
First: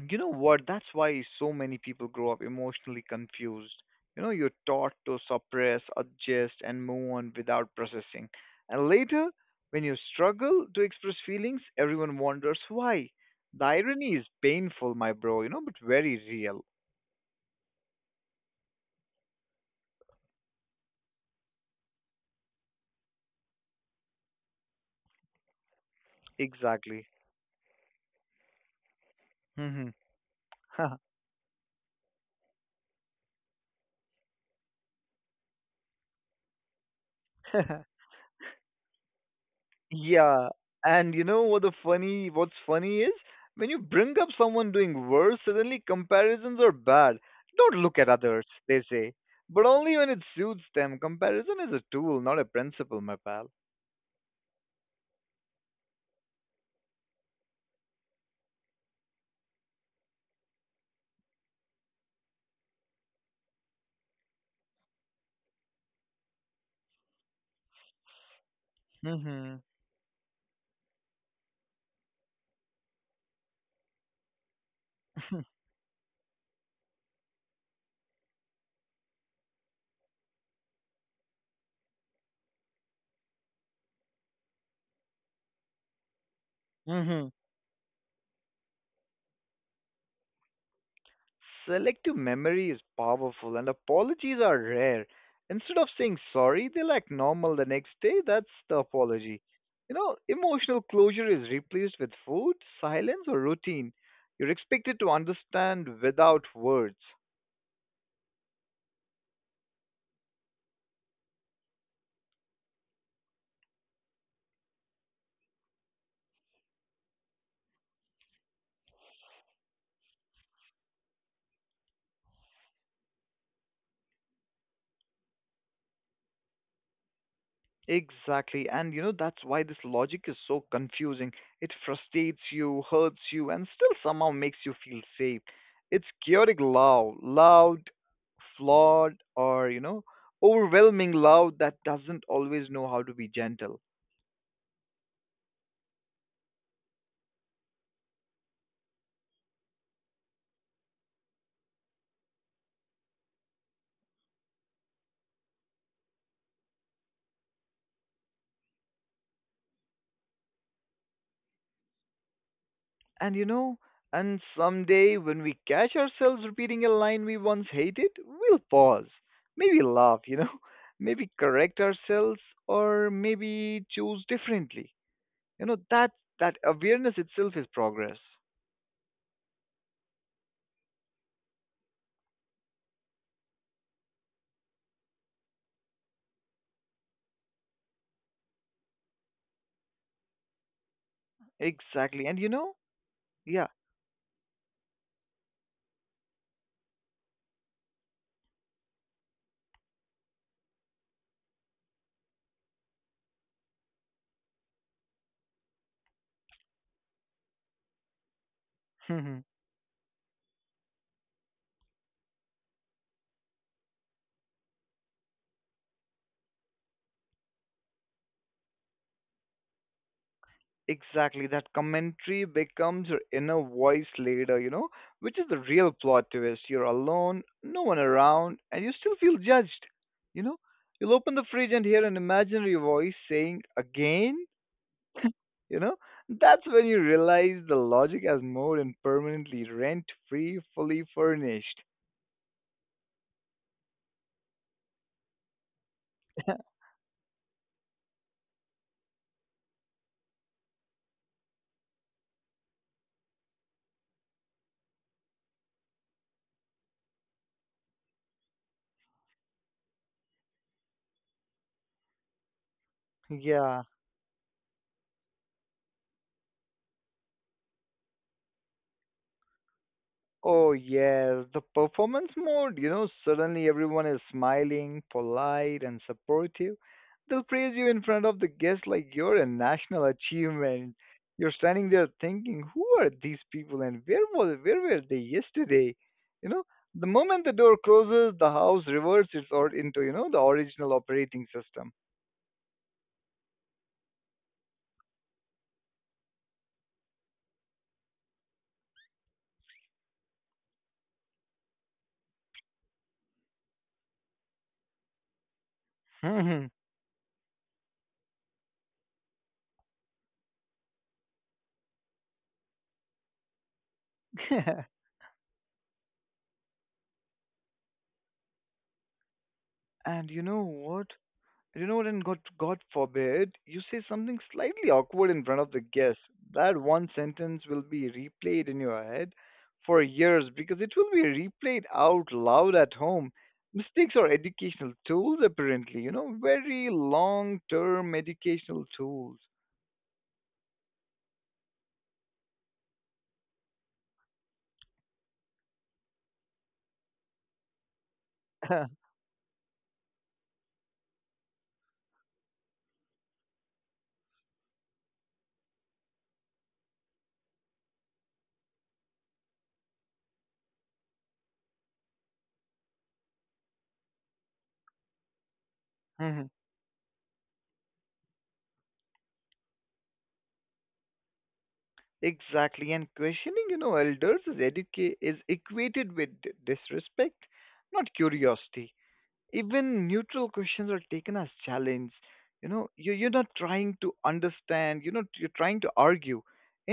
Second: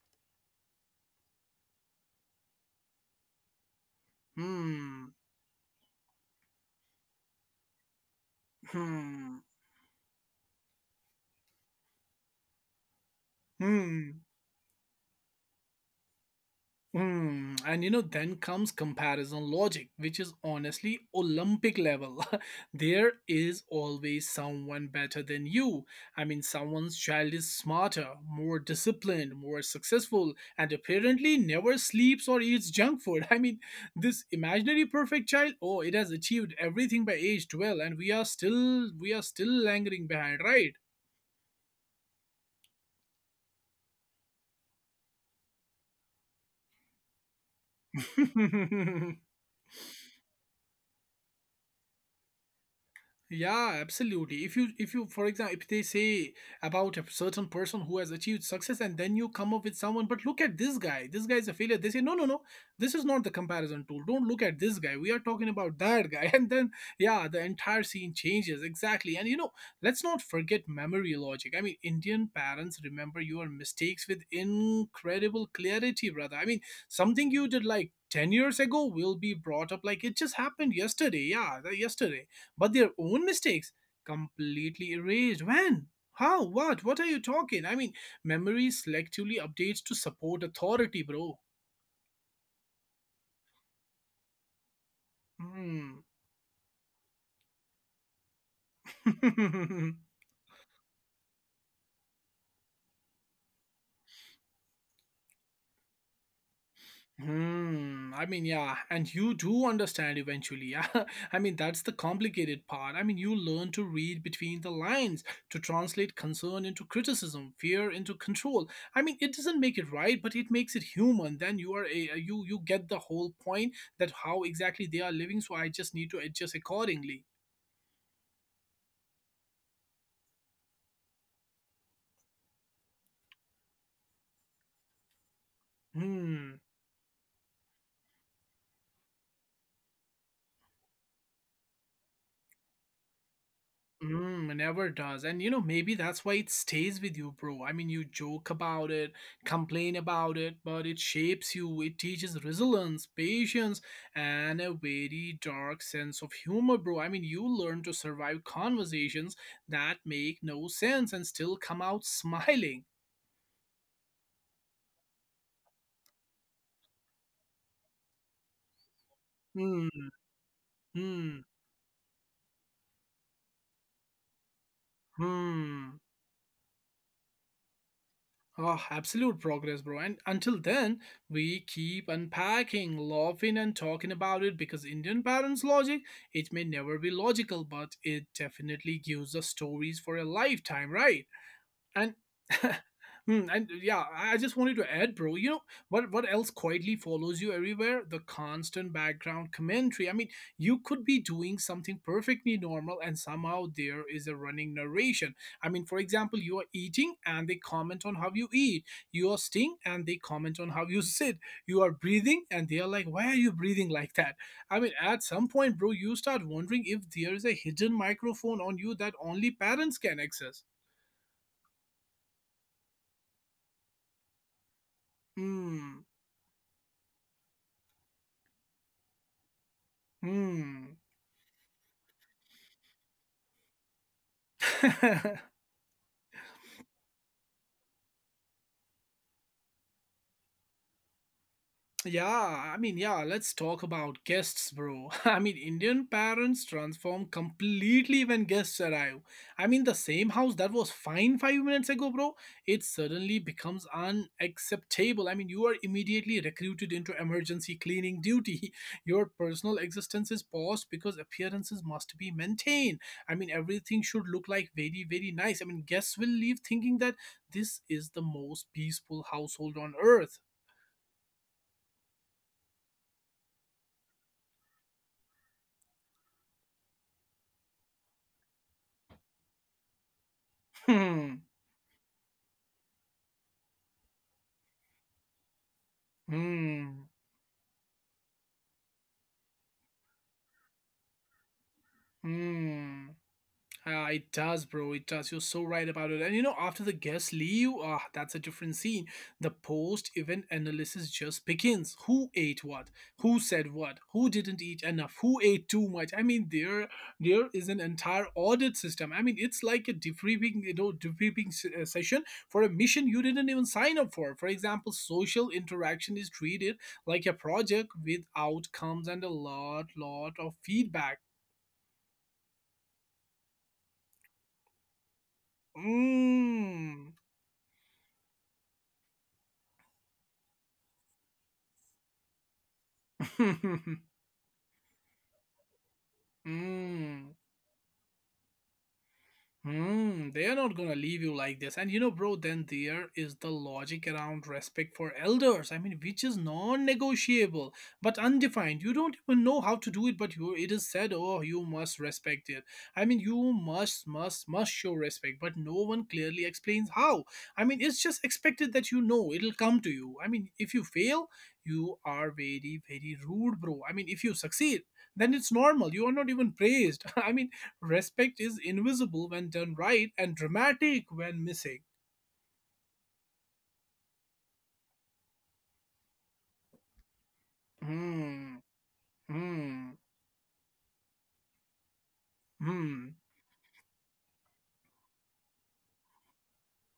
You know what? That's why so many people grow up emotionally confused. You know, you're taught
Hmm,
to suppress, adjust, and move on without processing. And later,
hmm,
when you struggle to express feelings, everyone wonders why. The irony
hmm.
is painful, my bro, you know, but very real.
Hmm, and you know, then comes comparison logic, which is honestly Olympic level. There is always someone better than you. I mean, someone's
Exactly.
child is smarter, more disciplined, more
Hmm.
successful, and apparently never sleeps or eats junk food. I mean, this imaginary perfect child, oh, it has achieved everything by age twelve, and we are still we are still lingering behind,
Yeah,
right?
and you know what the funny what's funny is, when you bring up someone doing worse, suddenly comparisons are bad. Don't look at others, they say. But only when it suits them. Comparison is a tool, not a principle, my pal.
Yeah, absolutely. If you if you for example if they say about a certain person who has achieved success and then you come up with someone, but look at this guy, this guy is a failure. They say, no, no, no, this is not the comparison tool. Don't look at this guy. We are talking about that guy. And then yeah, the entire scene changes. Exactly. And you know,
Mhm.
let's not forget memory logic. I mean, Indian parents remember your mistakes with incredible clarity, brother. I mean, something you did like ten years ago will be brought up like it just happened yesterday. Yeah, the- yesterday but their own mistakes completely erased. When? How? What? What are you
Mhm.
talking? I mean, memory selectively updates to support authority, bro.
Selective memory is powerful and apologies are rare. Instead of saying sorry, they'll act normal the next day. That's the apology.
Hmm.
You know, emotional closure is replaced with food, silence, or routine. You're expected to understand without words.
Hmm. I mean, yeah, and you do understand eventually. Yeah, I mean that's the complicated part. I mean, you learn to read between the lines, to translate concern into criticism, fear into control. I mean, it doesn't make it right, but it makes it human. Then you are a you you get the whole point that how exactly they are living. So I just need to adjust accordingly.
Exactly. And you know, that's why this logic is so confusing. It frustrates you, hurts you, and still somehow makes you feel safe. It's
Hmm.
chaotic love, loud, flawed, or, you know, overwhelming love that doesn't always know how to be gentle.
Mm, it never does. And you know, maybe that's why it stays with you, bro. I mean, you joke about it, complain about it, but it shapes you. It teaches resilience, patience, and a very dark sense of humor, bro. I mean, you learn to survive conversations that make no sense and still come out smiling.
And you know, and someday when we catch ourselves repeating a line we once hated, we'll pause, maybe
Hmm,
laugh, you know, maybe
hmm,
correct ourselves, or maybe choose differently. You know
hmm.
that that awareness itself is progress.
Ah, absolute progress, bro. And until then, we keep unpacking, laughing, and talking about it because Indian parents' logic, it may never be logical, but it definitely gives us stories for a lifetime, right? and
Exactly, and you know.
Hmm, and
Yeah.
yeah, I I just wanted to add, bro. You know what? What else quietly follows you everywhere? The constant background commentary. I mean, you could be doing something perfectly normal, and somehow there is a running narration. I mean, for example, you are eating, and they comment on how you eat. You are sitting, and they comment on how you sit. You are breathing, and they are like, "Why are you breathing like that?" I mean, at some point, bro, you start wondering if there is a hidden microphone on you that only parents can access.
exactly, that commentary becomes your inner voice later, you know, which is the real
Hmm.
plot twist. You're alone, no one around, and you still feel judged. You know,
嗯，
you'll open the fridge and hear an imaginary voice saying again. You know, that's when you realize the logic has moved and permanently rent free, fully furnished.
Yeah, I mean, yeah, let's talk about guests, bro. I mean, Indian parents transform completely when guests arrive. I mean, the same house that was fine five minutes ago, bro, it suddenly becomes unacceptable. I mean, you are immediately recruited into emergency cleaning duty. Your personal existence is paused because appearances must be maintained. I mean,
yeah.
everything should look like very, very nice. I mean, guests will leave thinking that this is the most peaceful household on earth.
Oh, yes, the performance mode. You know, suddenly everyone is smiling, polite, and supportive. They'll praise you in front of the guests like you're a national achievement. You're standing there thinking, who are these people and where was where were they yesterday? You know, the
Hmm.
moment the door closes, the house reverses its or into, you know, the original operating system.
Hmm. Ah, it does, bro. It does. You're so right about it. And you know, after the guests leave, ah, that's a different scene. The post-event analysis just begins. Who ate what? Who said what? Who didn't eat enough? Who ate too much? I mean, there there is an entire audit system. I mean, it's like a debriefing, you know, debriefing s- uh, session for a mission you didn't even sign up for. For example, social interaction is treated like a project with outcomes and a lot,
and
lot
you
of
know what?
feedback.
You know what? And God, God forbid you say something slightly awkward in front of the guests. That one
嗯，
sentence will be replayed in your head for years because it will be replayed out loud at home. Mistakes are educational tools, apparently, you know, very
嗯，
long term educational tools.
Hmm, they are not gonna leave you like this. And you know, bro, then there is the logic around respect for elders. I mean, which is non-negotiable but undefined. You don't even know how to do it, but you it is said, oh, you must respect it. I mean, you must, must, must show respect, but no one clearly explains how. I mean, it's just expected that you know it'll come to you. I mean, if you fail, you are very, very rude, bro. I mean, if you succeed, then it's normal. You are not even
Mhm.
praised. I mean, respect is invisible when done right and dramatic when missing.
Exactly, and questioning, you know, elders is educa- is equated with d- disrespect, not
Hmm.
curiosity.
Hmm.
Even neutral questions are taken as challenge. You know,
Hmm.
you you're not, trying to understand you know you're not- you're trying to argue.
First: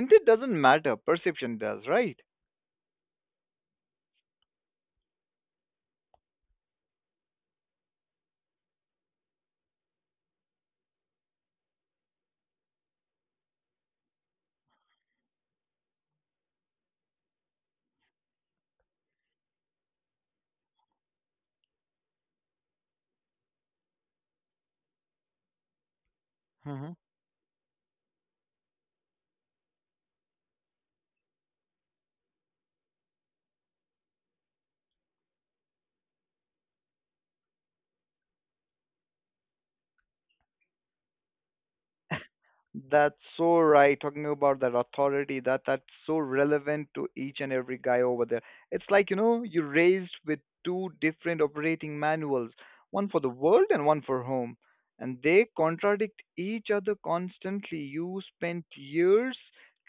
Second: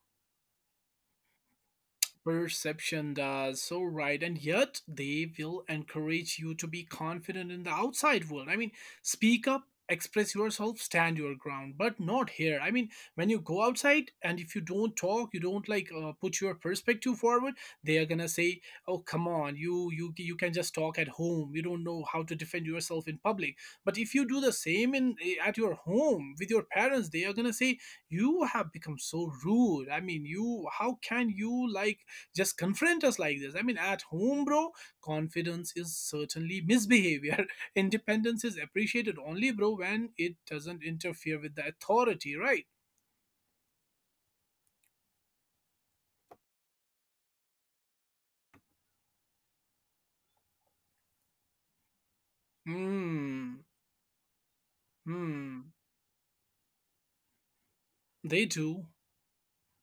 Intent doesn't matter, perception does, right?
Perception does, so right. And yet they will encourage you to be confident in the outside world. I mean, speak up, express yourself, stand your ground, but not here. I mean, when you go outside and if you don't talk, you don't like uh, put your perspective forward, they are gonna say, oh, come on, you you you can just talk at home, you don't know how to defend yourself in public. But if you do the same in eh, at your home with your
Mhm.
parents, they are gonna say, you have become so rude. I mean, you how can you like just confront us like this. I mean, at home, bro, confidence is certainly misbehavior. Independence is appreciated only, bro, when it doesn't interfere with the authority, right?
That's so right. Talking about that authority, that that's so relevant to each and every guy over there. It's like, you know, you raised with two different operating manuals, one for the world
Hmm.
and one for home, and they
Hmm.
contradict each other constantly. You
They
spent
do.
years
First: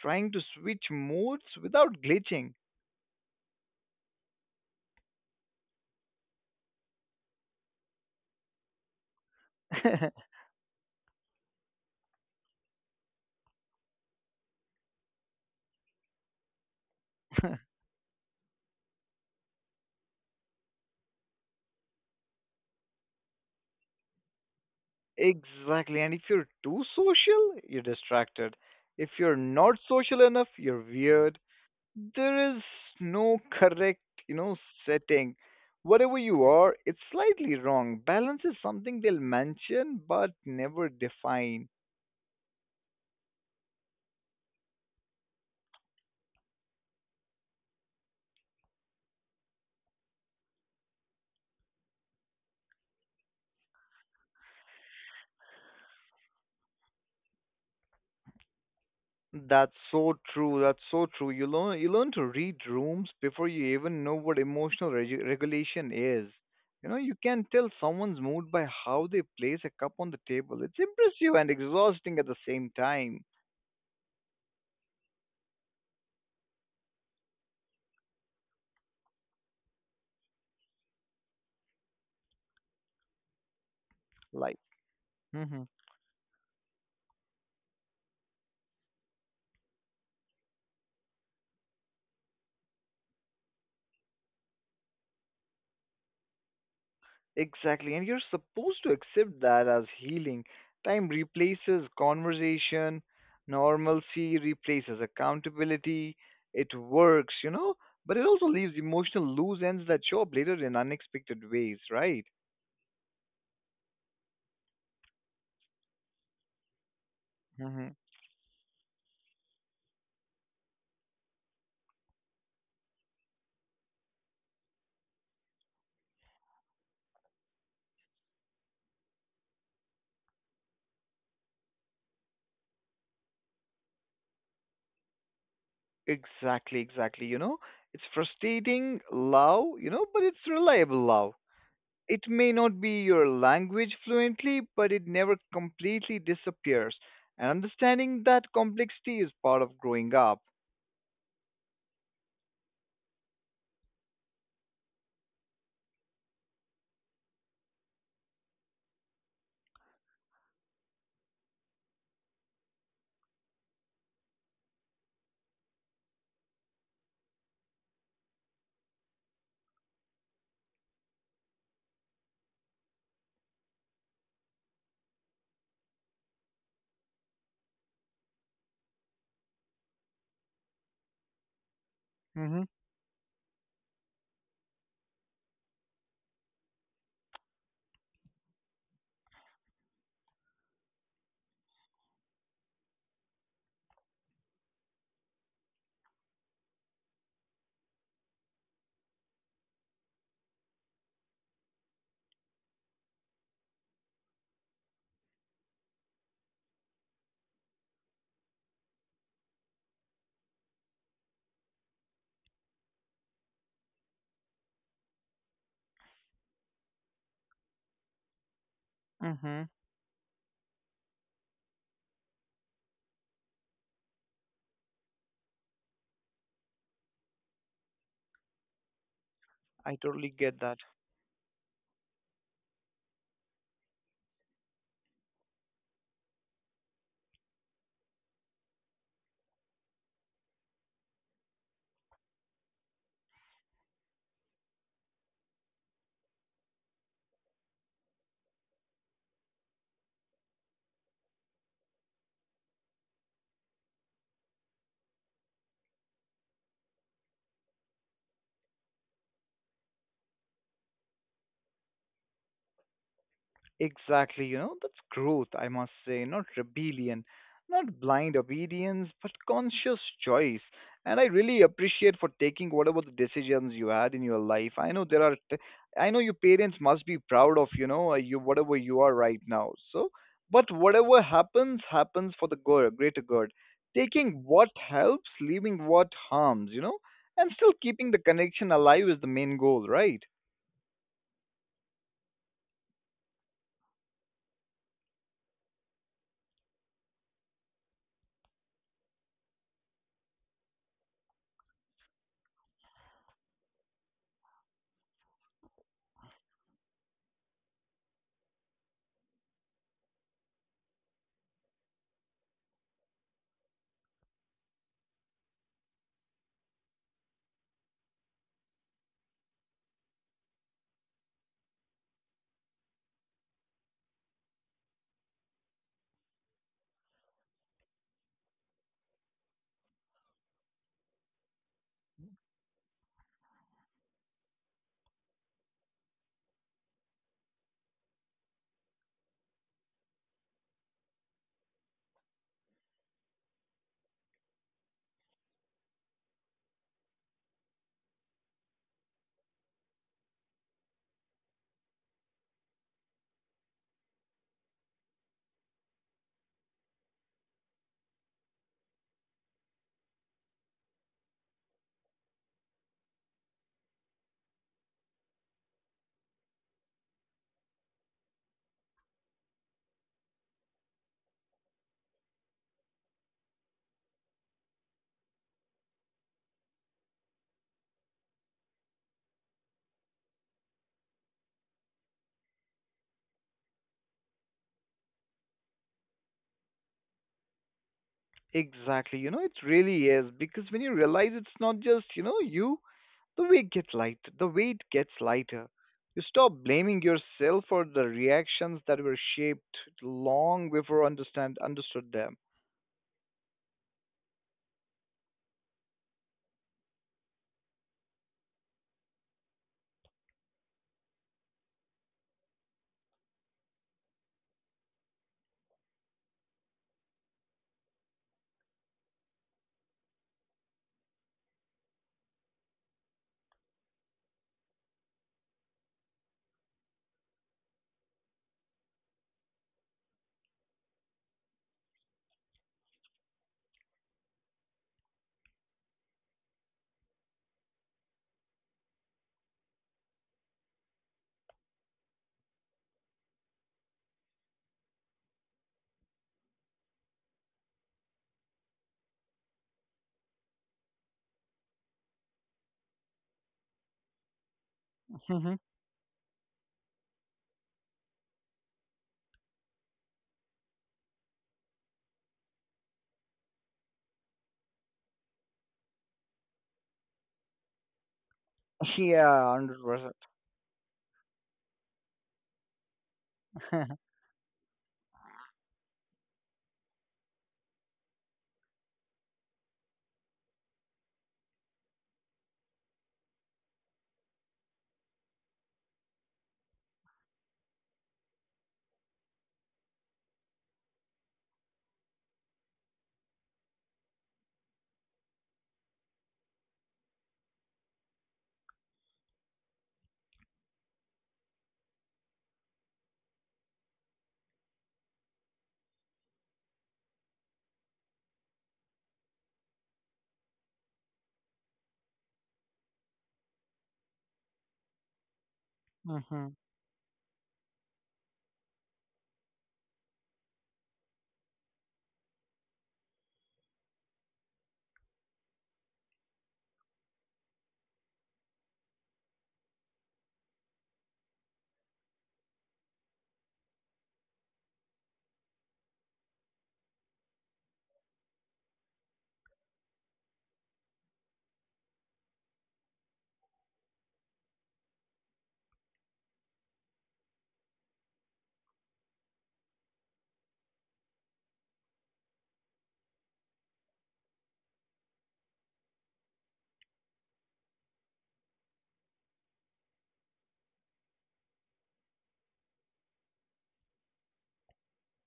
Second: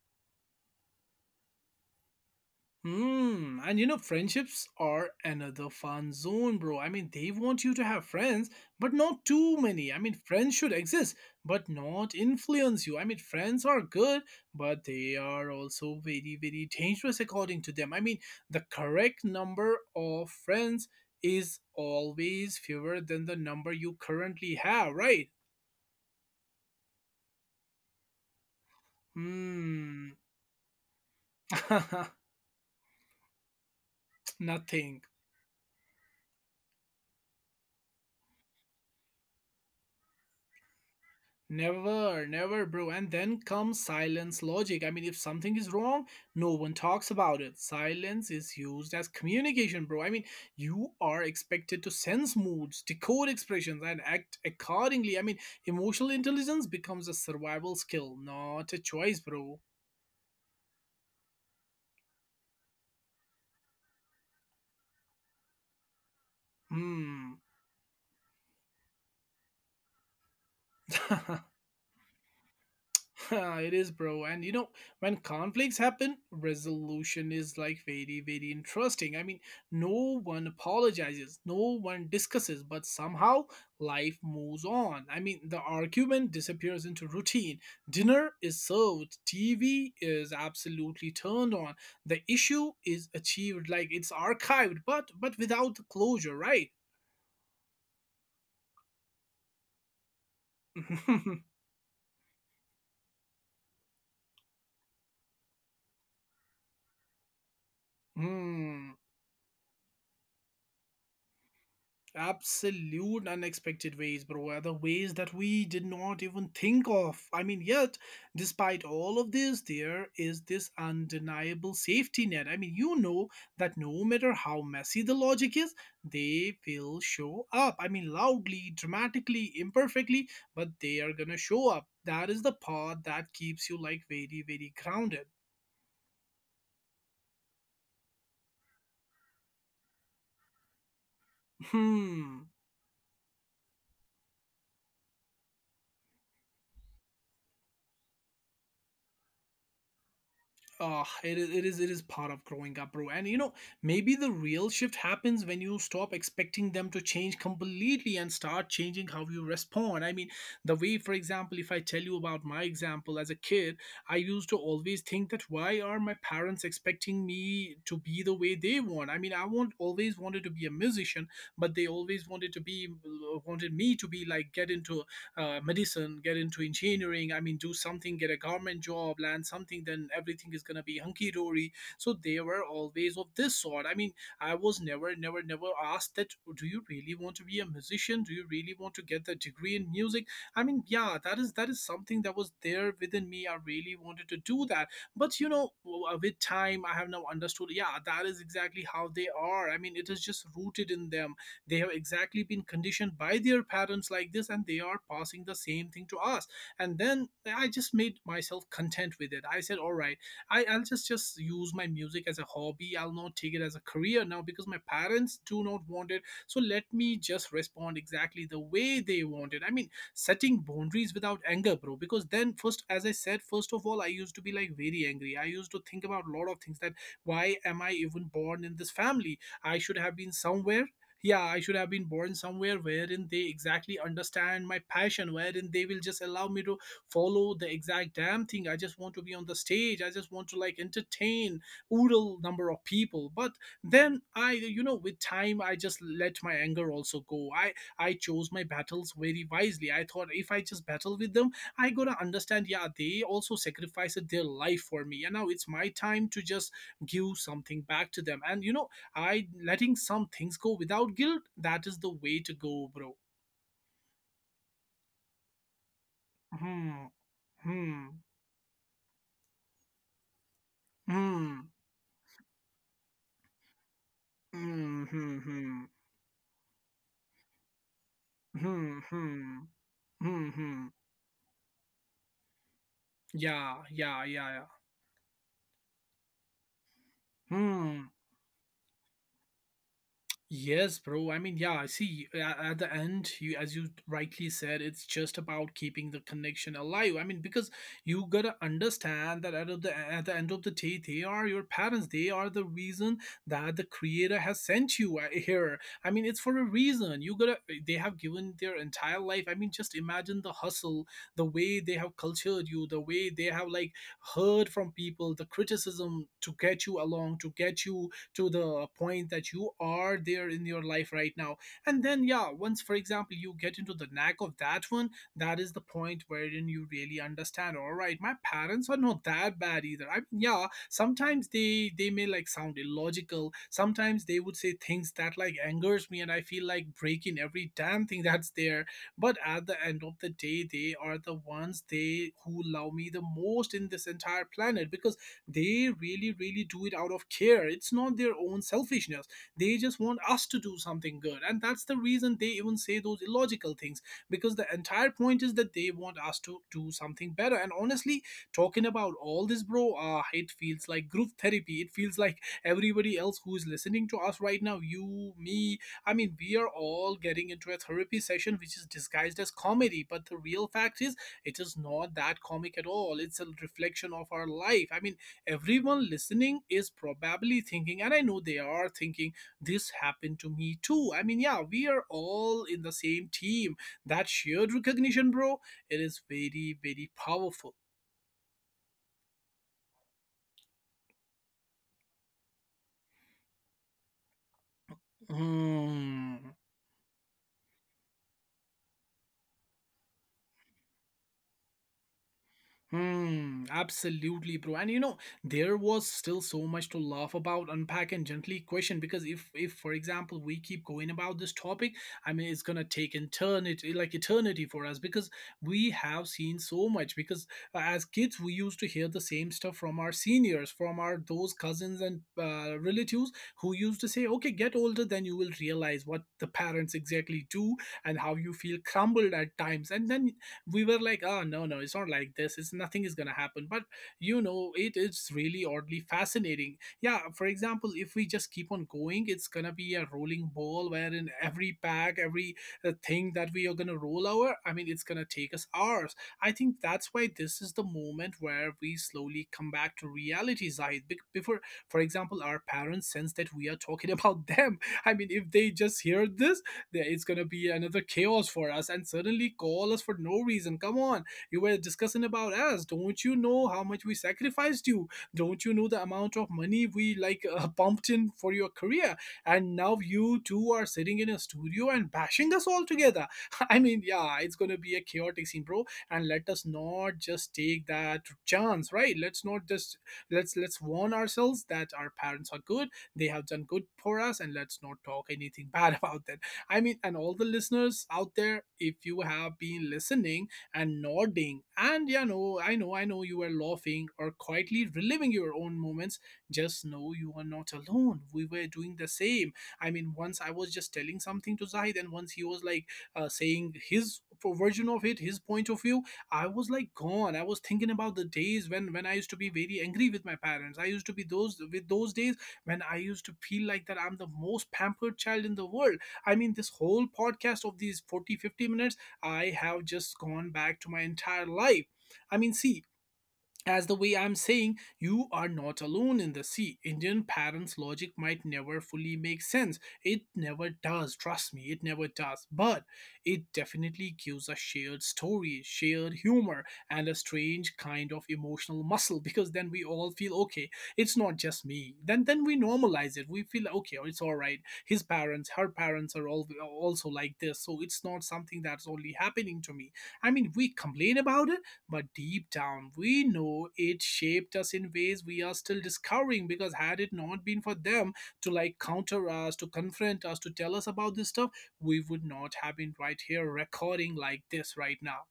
trying to switch modes without glitching.
Hmm, and you know, friendships are another fun zone, bro. I mean, they want you to have friends, but not too many. I mean, friends should exist, but not influence you. I mean, friends are good, but they are also very, very dangerous according to them. I mean, the correct number of friends is always fewer than the number you currently have, right?
Exactly. And if you're too social, you're distracted. If you're not
Hmm,
social enough, you're weird. There is no correct, you know,
nothing.
setting. Whatever you are, it's slightly wrong. Balance is something they'll mention but never define.
Never, never, bro. And then comes silence logic. I mean, if something is wrong, no one talks about it. Silence is used as communication, bro. I mean, you are expected to sense moods, decode expressions, and act accordingly. I mean, emotional intelligence becomes a survival skill, not a choice, bro.
That's so true that's so true You learn you learn to read rooms before you even know what emotional regu- regulation is. You know, you
Hmm.
can tell someone's mood by how they place a cup on the table. It's impressive and exhausting at the same time.
it is, bro. And you know, when conflicts happen, resolution is like very, very interesting. I mean, no one apologizes, no one discusses, but somehow life
Like,
moves on. I mean, the
mm-hmm.
argument disappears into routine. Dinner is served, T V is absolutely turned on. The issue is achieved, like it's archived, but but without the closure, right?
Exactly. And you're supposed to accept that as healing. Time replaces conversation, normalcy replaces accountability. It works, you know, but it also leaves
Hmm.
emotional loose ends that show up later in unexpected ways, right?
Absolute unexpected ways, bro. Are the ways that we did not even think of. I mean, yet,
Hmm.
despite all of this, there is this undeniable safety net. I mean, you know that no matter how messy the logic is, they will show up. I mean, loudly, dramatically, imperfectly, but they are gonna show up. That is the part that keeps you like very, very grounded.
Exactly, exactly. You know, it's frustrating love, you know, but it's reliable love. It
Hmm.
may not be your language fluently, but it never completely disappears. And understanding that complexity is part of growing up.
Ah, it is, it is it is part of growing up, bro. And you know, maybe the real shift happens when you stop expecting them to change completely and start changing how you respond. I mean, the way, for example, if I tell you about my example as a kid, I used to always think that why are my parents expecting me to be the way they want? I mean, I want always wanted to be a musician, but they always wanted to be wanted me to be like get into uh, medicine, get into engineering. I mean, do something, get a government job, land something, then everything is gonna be hunky dory. So they
Mm-hmm.
were always of this sort. I mean, I was never, never, never asked that. "Oh, do you really want to be a musician? Do you really want to get the degree in music?" I mean, yeah, that is that is something that was there within me. I really wanted to do that, but you know, w- uh, with time, I have now understood. Yeah, that is exactly how they are. I mean, it is just rooted in them. They have exactly been conditioned by their parents like this, and they are passing the same thing to us. And then I just made myself content with it. I said, all right, I, I'll just just use my music as a hobby. I'll not take it as a career now because my parents do not want it. So let me just respond exactly the way they want it.
Mm-hmm.
I mean, setting boundaries without anger, bro. Because then, first, as I said, first of all, I used to be like very angry. I used to think about a lot of things that why am I even born in this family? I should
I
have
totally
been
get that.
somewhere. Yeah, I should have been born somewhere wherein they exactly understand my passion, wherein they will just allow me to follow the exact damn thing. I just want to be on the stage. I just want to like entertain oodle number of people. But then i you know with time, I just let my anger also go. I i chose my battles very wisely. I thought if I just battle with them, I gotta understand, yeah, they also sacrificed their life for me, and now it's my time to just give something back to them. And you know I letting some things go without guilt. That is the way to go, bro.
Exactly, you know, that's growth, I must say, not
Hmm.
rebellion, not
Hmm.
blind obedience, but conscious choice. And I really
Hmm.
appreciate for taking whatever the decisions you had in your life. I
Hmm.
know there
Hmm.
are, t-
Hmm.
I know your parents must be proud of, you know, uh, you, whatever
Hmm.
you are right
Hmm.
now. So,
Hmm.
but
Hmm.
whatever happens, happens for the good, greater good.
Yeah. Yeah.
Taking
Yeah. Yeah.
what helps, leaving what harms, you know, and still
Hmm.
keeping the connection alive is the main goal, right?
Yes, bro. I mean, yeah, I see. a- At the end, you, as you rightly said, it's just about keeping the connection alive. I mean, because you gotta understand that at of the at the end of the day, they are your parents. They are the reason that the creator has sent you uh, here. I mean, it's for a reason. You gotta. eh, They have given their entire life. I mean, just imagine the hustle, the way they have cultured you, the way they have like heard from people, the criticism to get you along, to get you to the point that you are there in your life right now. And then yeah, once, for example, you get into the knack of that one, that is the point wherein you really understand, all right, my parents are not that bad either. I mean, yeah, sometimes they they may like sound illogical, sometimes they would say things that like angers me and I feel like breaking every damn thing that's there. But at the end of the day, they are the ones, they who love me the most in this entire planet, because they really really do it out of care. It's not their own selfishness. They just want us to do something good, and that's the reason they even say those illogical things, because the entire point is that they want us to do something better. And honestly, talking about all this, bro, uh, it feels like group therapy. It feels like everybody else who is listening to us right now, you, me, I mean, we are all getting into a therapy session which is disguised as comedy, but the real fact is it is not that comic at all. It's a reflection of our life. I mean, everyone listening is probably thinking, and I know they are thinking, this happened to me too. I mean, yeah, we are all in the same team. That shared recognition, bro, it is very, very powerful.
Exactly. You know, it really is because when you realize it's not just, you know, you, the weight gets light, the weight gets lighter. You
Hmm.
stop blaming yourself for the reactions that were shaped long before understand understood them.
Hmm, absolutely, bro. And you know, there was still so much to laugh about, unpack, and gently question. Because if, if, for example, we keep going about this topic, I mean, it's gonna take eternity, like eternity for us, because we have seen so much. Because uh, as kids, we used to hear the same stuff from our seniors, from our those cousins and uh, relatives who used to say, "Okay, get older, then you will realize what the parents exactly do and how you feel crumbled at times." And then we were like, oh, no, no, it's not like this, it's nothing is gonna happen. But you know, it is really oddly fascinating. Yeah, for example, if we just keep on going, it's gonna be a rolling ball wherein every pack, every uh, thing that we are gonna roll over, I mean, it's gonna take us hours. I think that's why this is the moment where we slowly come back to reality, Zahid. Bec- before, for example, our parents sense that we are talking about them, I mean, if they just hear this, that it's gonna be another chaos for us, and suddenly call us for no reason. Come on, you were discussing about us. Don't you know how much we sacrificed you? Don't you know the amount of money we like uh, pumped in for your career?
Yeah,
And now
one hundred percent.
you two are sitting in a studio and bashing us all together. I mean,
Percent
yeah, it's gonna be a chaotic scene, bro. And let us not just take that chance, right? Let's not just, let's let's warn ourselves that our parents are good. They have done good for us, and let's not talk anything bad about them. I mean, and all the listeners out there, if you have been listening and nodding, and you know, I know, I know you are laughing or quietly reliving your own moments, just know you are not alone. We were doing the same. I mean, once I was just telling something to Zahid, and once he was like uh, saying his version of it, his point of view, I was like gone. I was thinking about the days when when I used to be very angry with my parents. I used to be those with those days when I used to feel like that I'm the most pampered child in the world. I mean, this whole podcast of these forty, fifty minutes, I have just gone back to my entire life. I mean, see, as the way I'm saying, you are not alone in the sea. Indian parents' logic might never fully make sense. It never does, trust me, it never does. But it definitely gives a shared story, shared humor, and a strange kind of emotional muscle, because then we all feel okay, it's not just me. Then then we normalize it. We feel okay, it's alright. His parents, her parents are all also like this. So it's not something that's only happening to me. I mean, we complain about it, but deep down, we know it shaped us in ways we are still discovering, because had it not been for them to like counter us, to confront us, to tell us about this stuff, we would not have been right here recording like this right now.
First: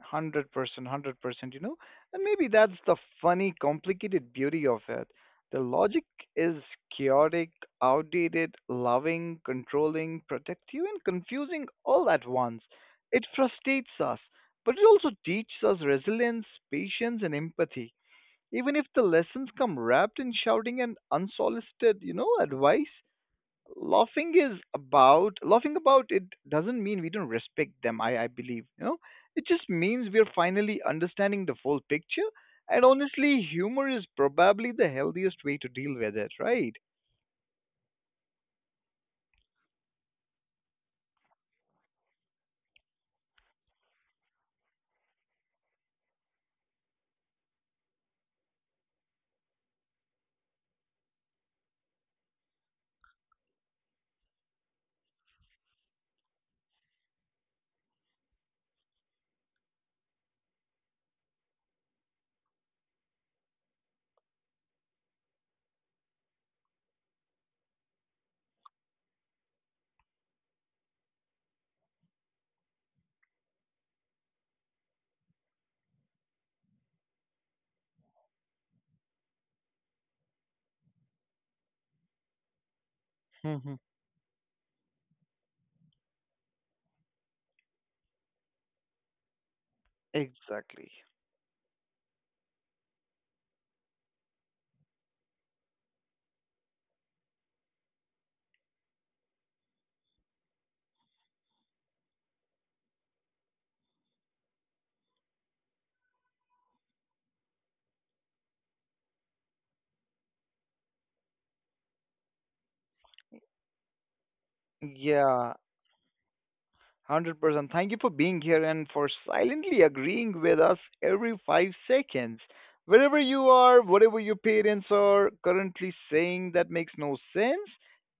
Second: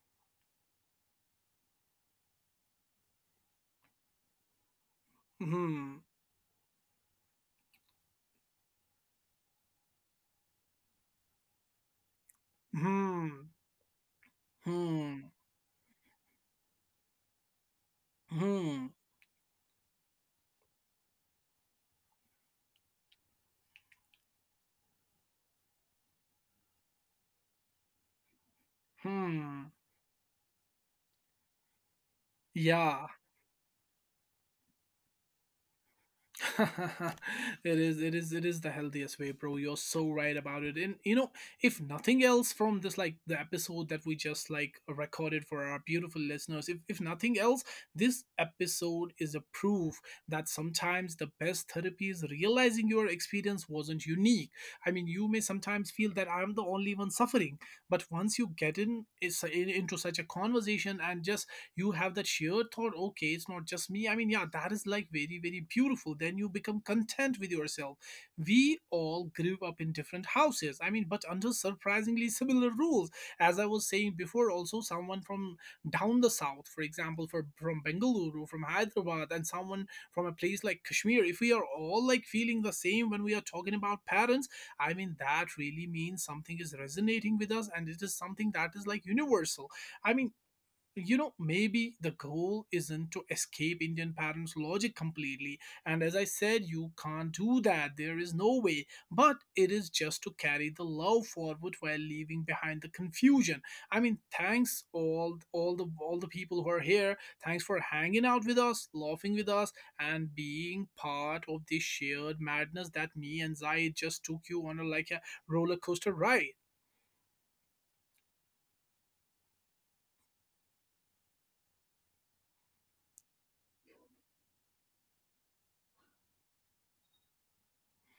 Hundred percent, hundred percent, you know? And maybe that's the funny, complicated beauty of it. The
Hmm.
logic is chaotic, outdated, loving, controlling, protective, and confusing all at once. It
Hmm.
frustrates us, but it also
Hmm.
teaches us resilience, patience, and empathy. Even if
Hmm.
the lessons come wrapped in shouting and unsolicited, you know, advice. Laughing is about laughing about it doesn't mean we don't respect them, i i believe, you know. It just
Hmm.
means we're finally understanding the full picture. And
Yeah.
honestly, humor is probably the healthiest way to deal with it, right?
It is, it is, it is the healthiest way, bro. You're so right about it. And you know, if nothing else from this like the episode that we just like recorded for our beautiful listeners, if, if nothing else, this episode is a proof that sometimes the best therapy is realizing your experience wasn't unique. I mean, you may sometimes feel that I'm the only one suffering, but once you get in, is- in into such a conversation and just you have that sheer thought, okay, it's not just me. I mean, yeah, that is like very, very beautiful. Then you become content with yourself. We all grew up in different houses, I mean, but under surprisingly similar rules. As I was saying before also, someone from down the south, for example, for, from Bengaluru, from Hyderabad, and someone from a place like Kashmir, if we are all like feeling the same when we are talking
Hmm.
about parents, I mean, that really means something is resonating with us, and it is something that is like universal. I mean,
Exactly.
you know, maybe the goal isn't to escape Indian parents logic completely, and as I said, you can't do that, there is no way, but it is just to carry the love forward while leaving behind the confusion. I mean, thanks, all all the all the people who are here, thanks for hanging out with us, laughing with us, and being part of this shared madness that me and Zai just took you on a like a
Yeah.
roller coaster ride.
one hundred percent. Thank you for being here and for silently agreeing with us every five seconds. Wherever you are, whatever your parents are currently saying that makes no sense,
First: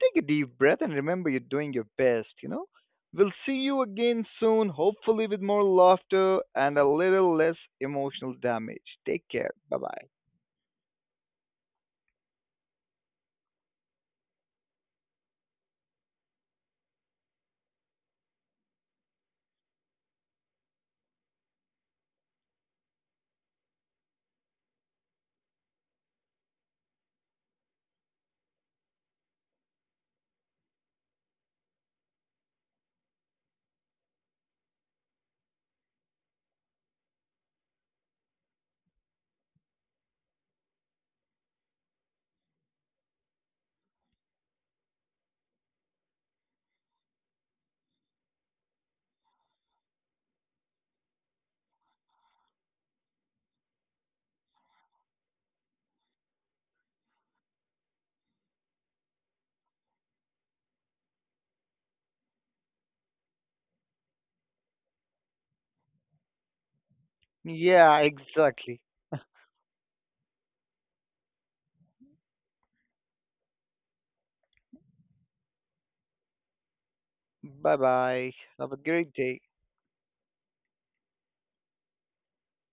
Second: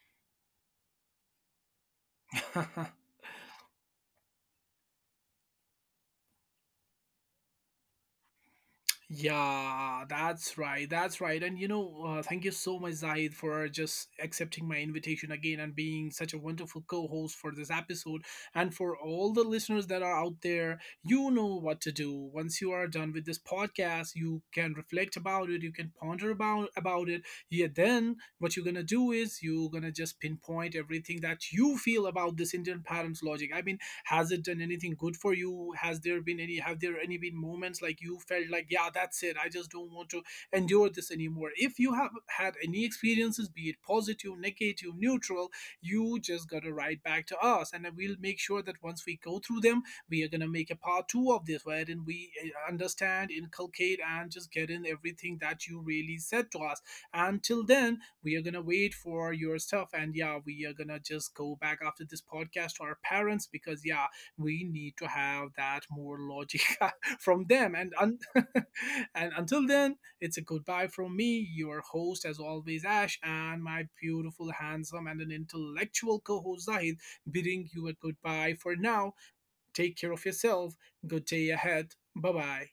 take a deep breath and remember you're doing your best, you know? We'll see you again soon, hopefully with more laughter and a little less emotional damage. Take care. Bye
Yeah,
bye.
that's right. That's right. And you know, uh, thank you so much, Zaid, for just accepting my invitation again and being such a wonderful co host for this episode. And for all the listeners that are out there, you know what to do. Once you are done with this podcast, you can reflect about it, you can ponder about, about it. Yeah, then what you're going to do is you're going to just pinpoint everything that you feel about this Indian parents' logic. I mean, has it done anything good for you? Has there been any, have there any been moments like you felt like, yeah, that's it, I just don't want to endure this anymore? If you have had any experiences, be it positive, negative, neutral, you just gotta write back to us, and we'll make sure that once we go through them, we are gonna make a part two of this wherein we uh, understand, inculcate, and just get in everything that you really said to us. Until then, we are gonna wait for your stuff, and yeah, we are gonna just go back after this podcast to our parents, because yeah, we need to have that more logic from them and
Yeah,
un-
exactly.
and until then, it's a goodbye from me, your host as always, Ash, and my beautiful, handsome, and an intellectual co-host Zahid, bidding
Bye
you a
bye.
goodbye
Have a
for now.
great day.
Take care of yourself. Good day ahead. Bye bye.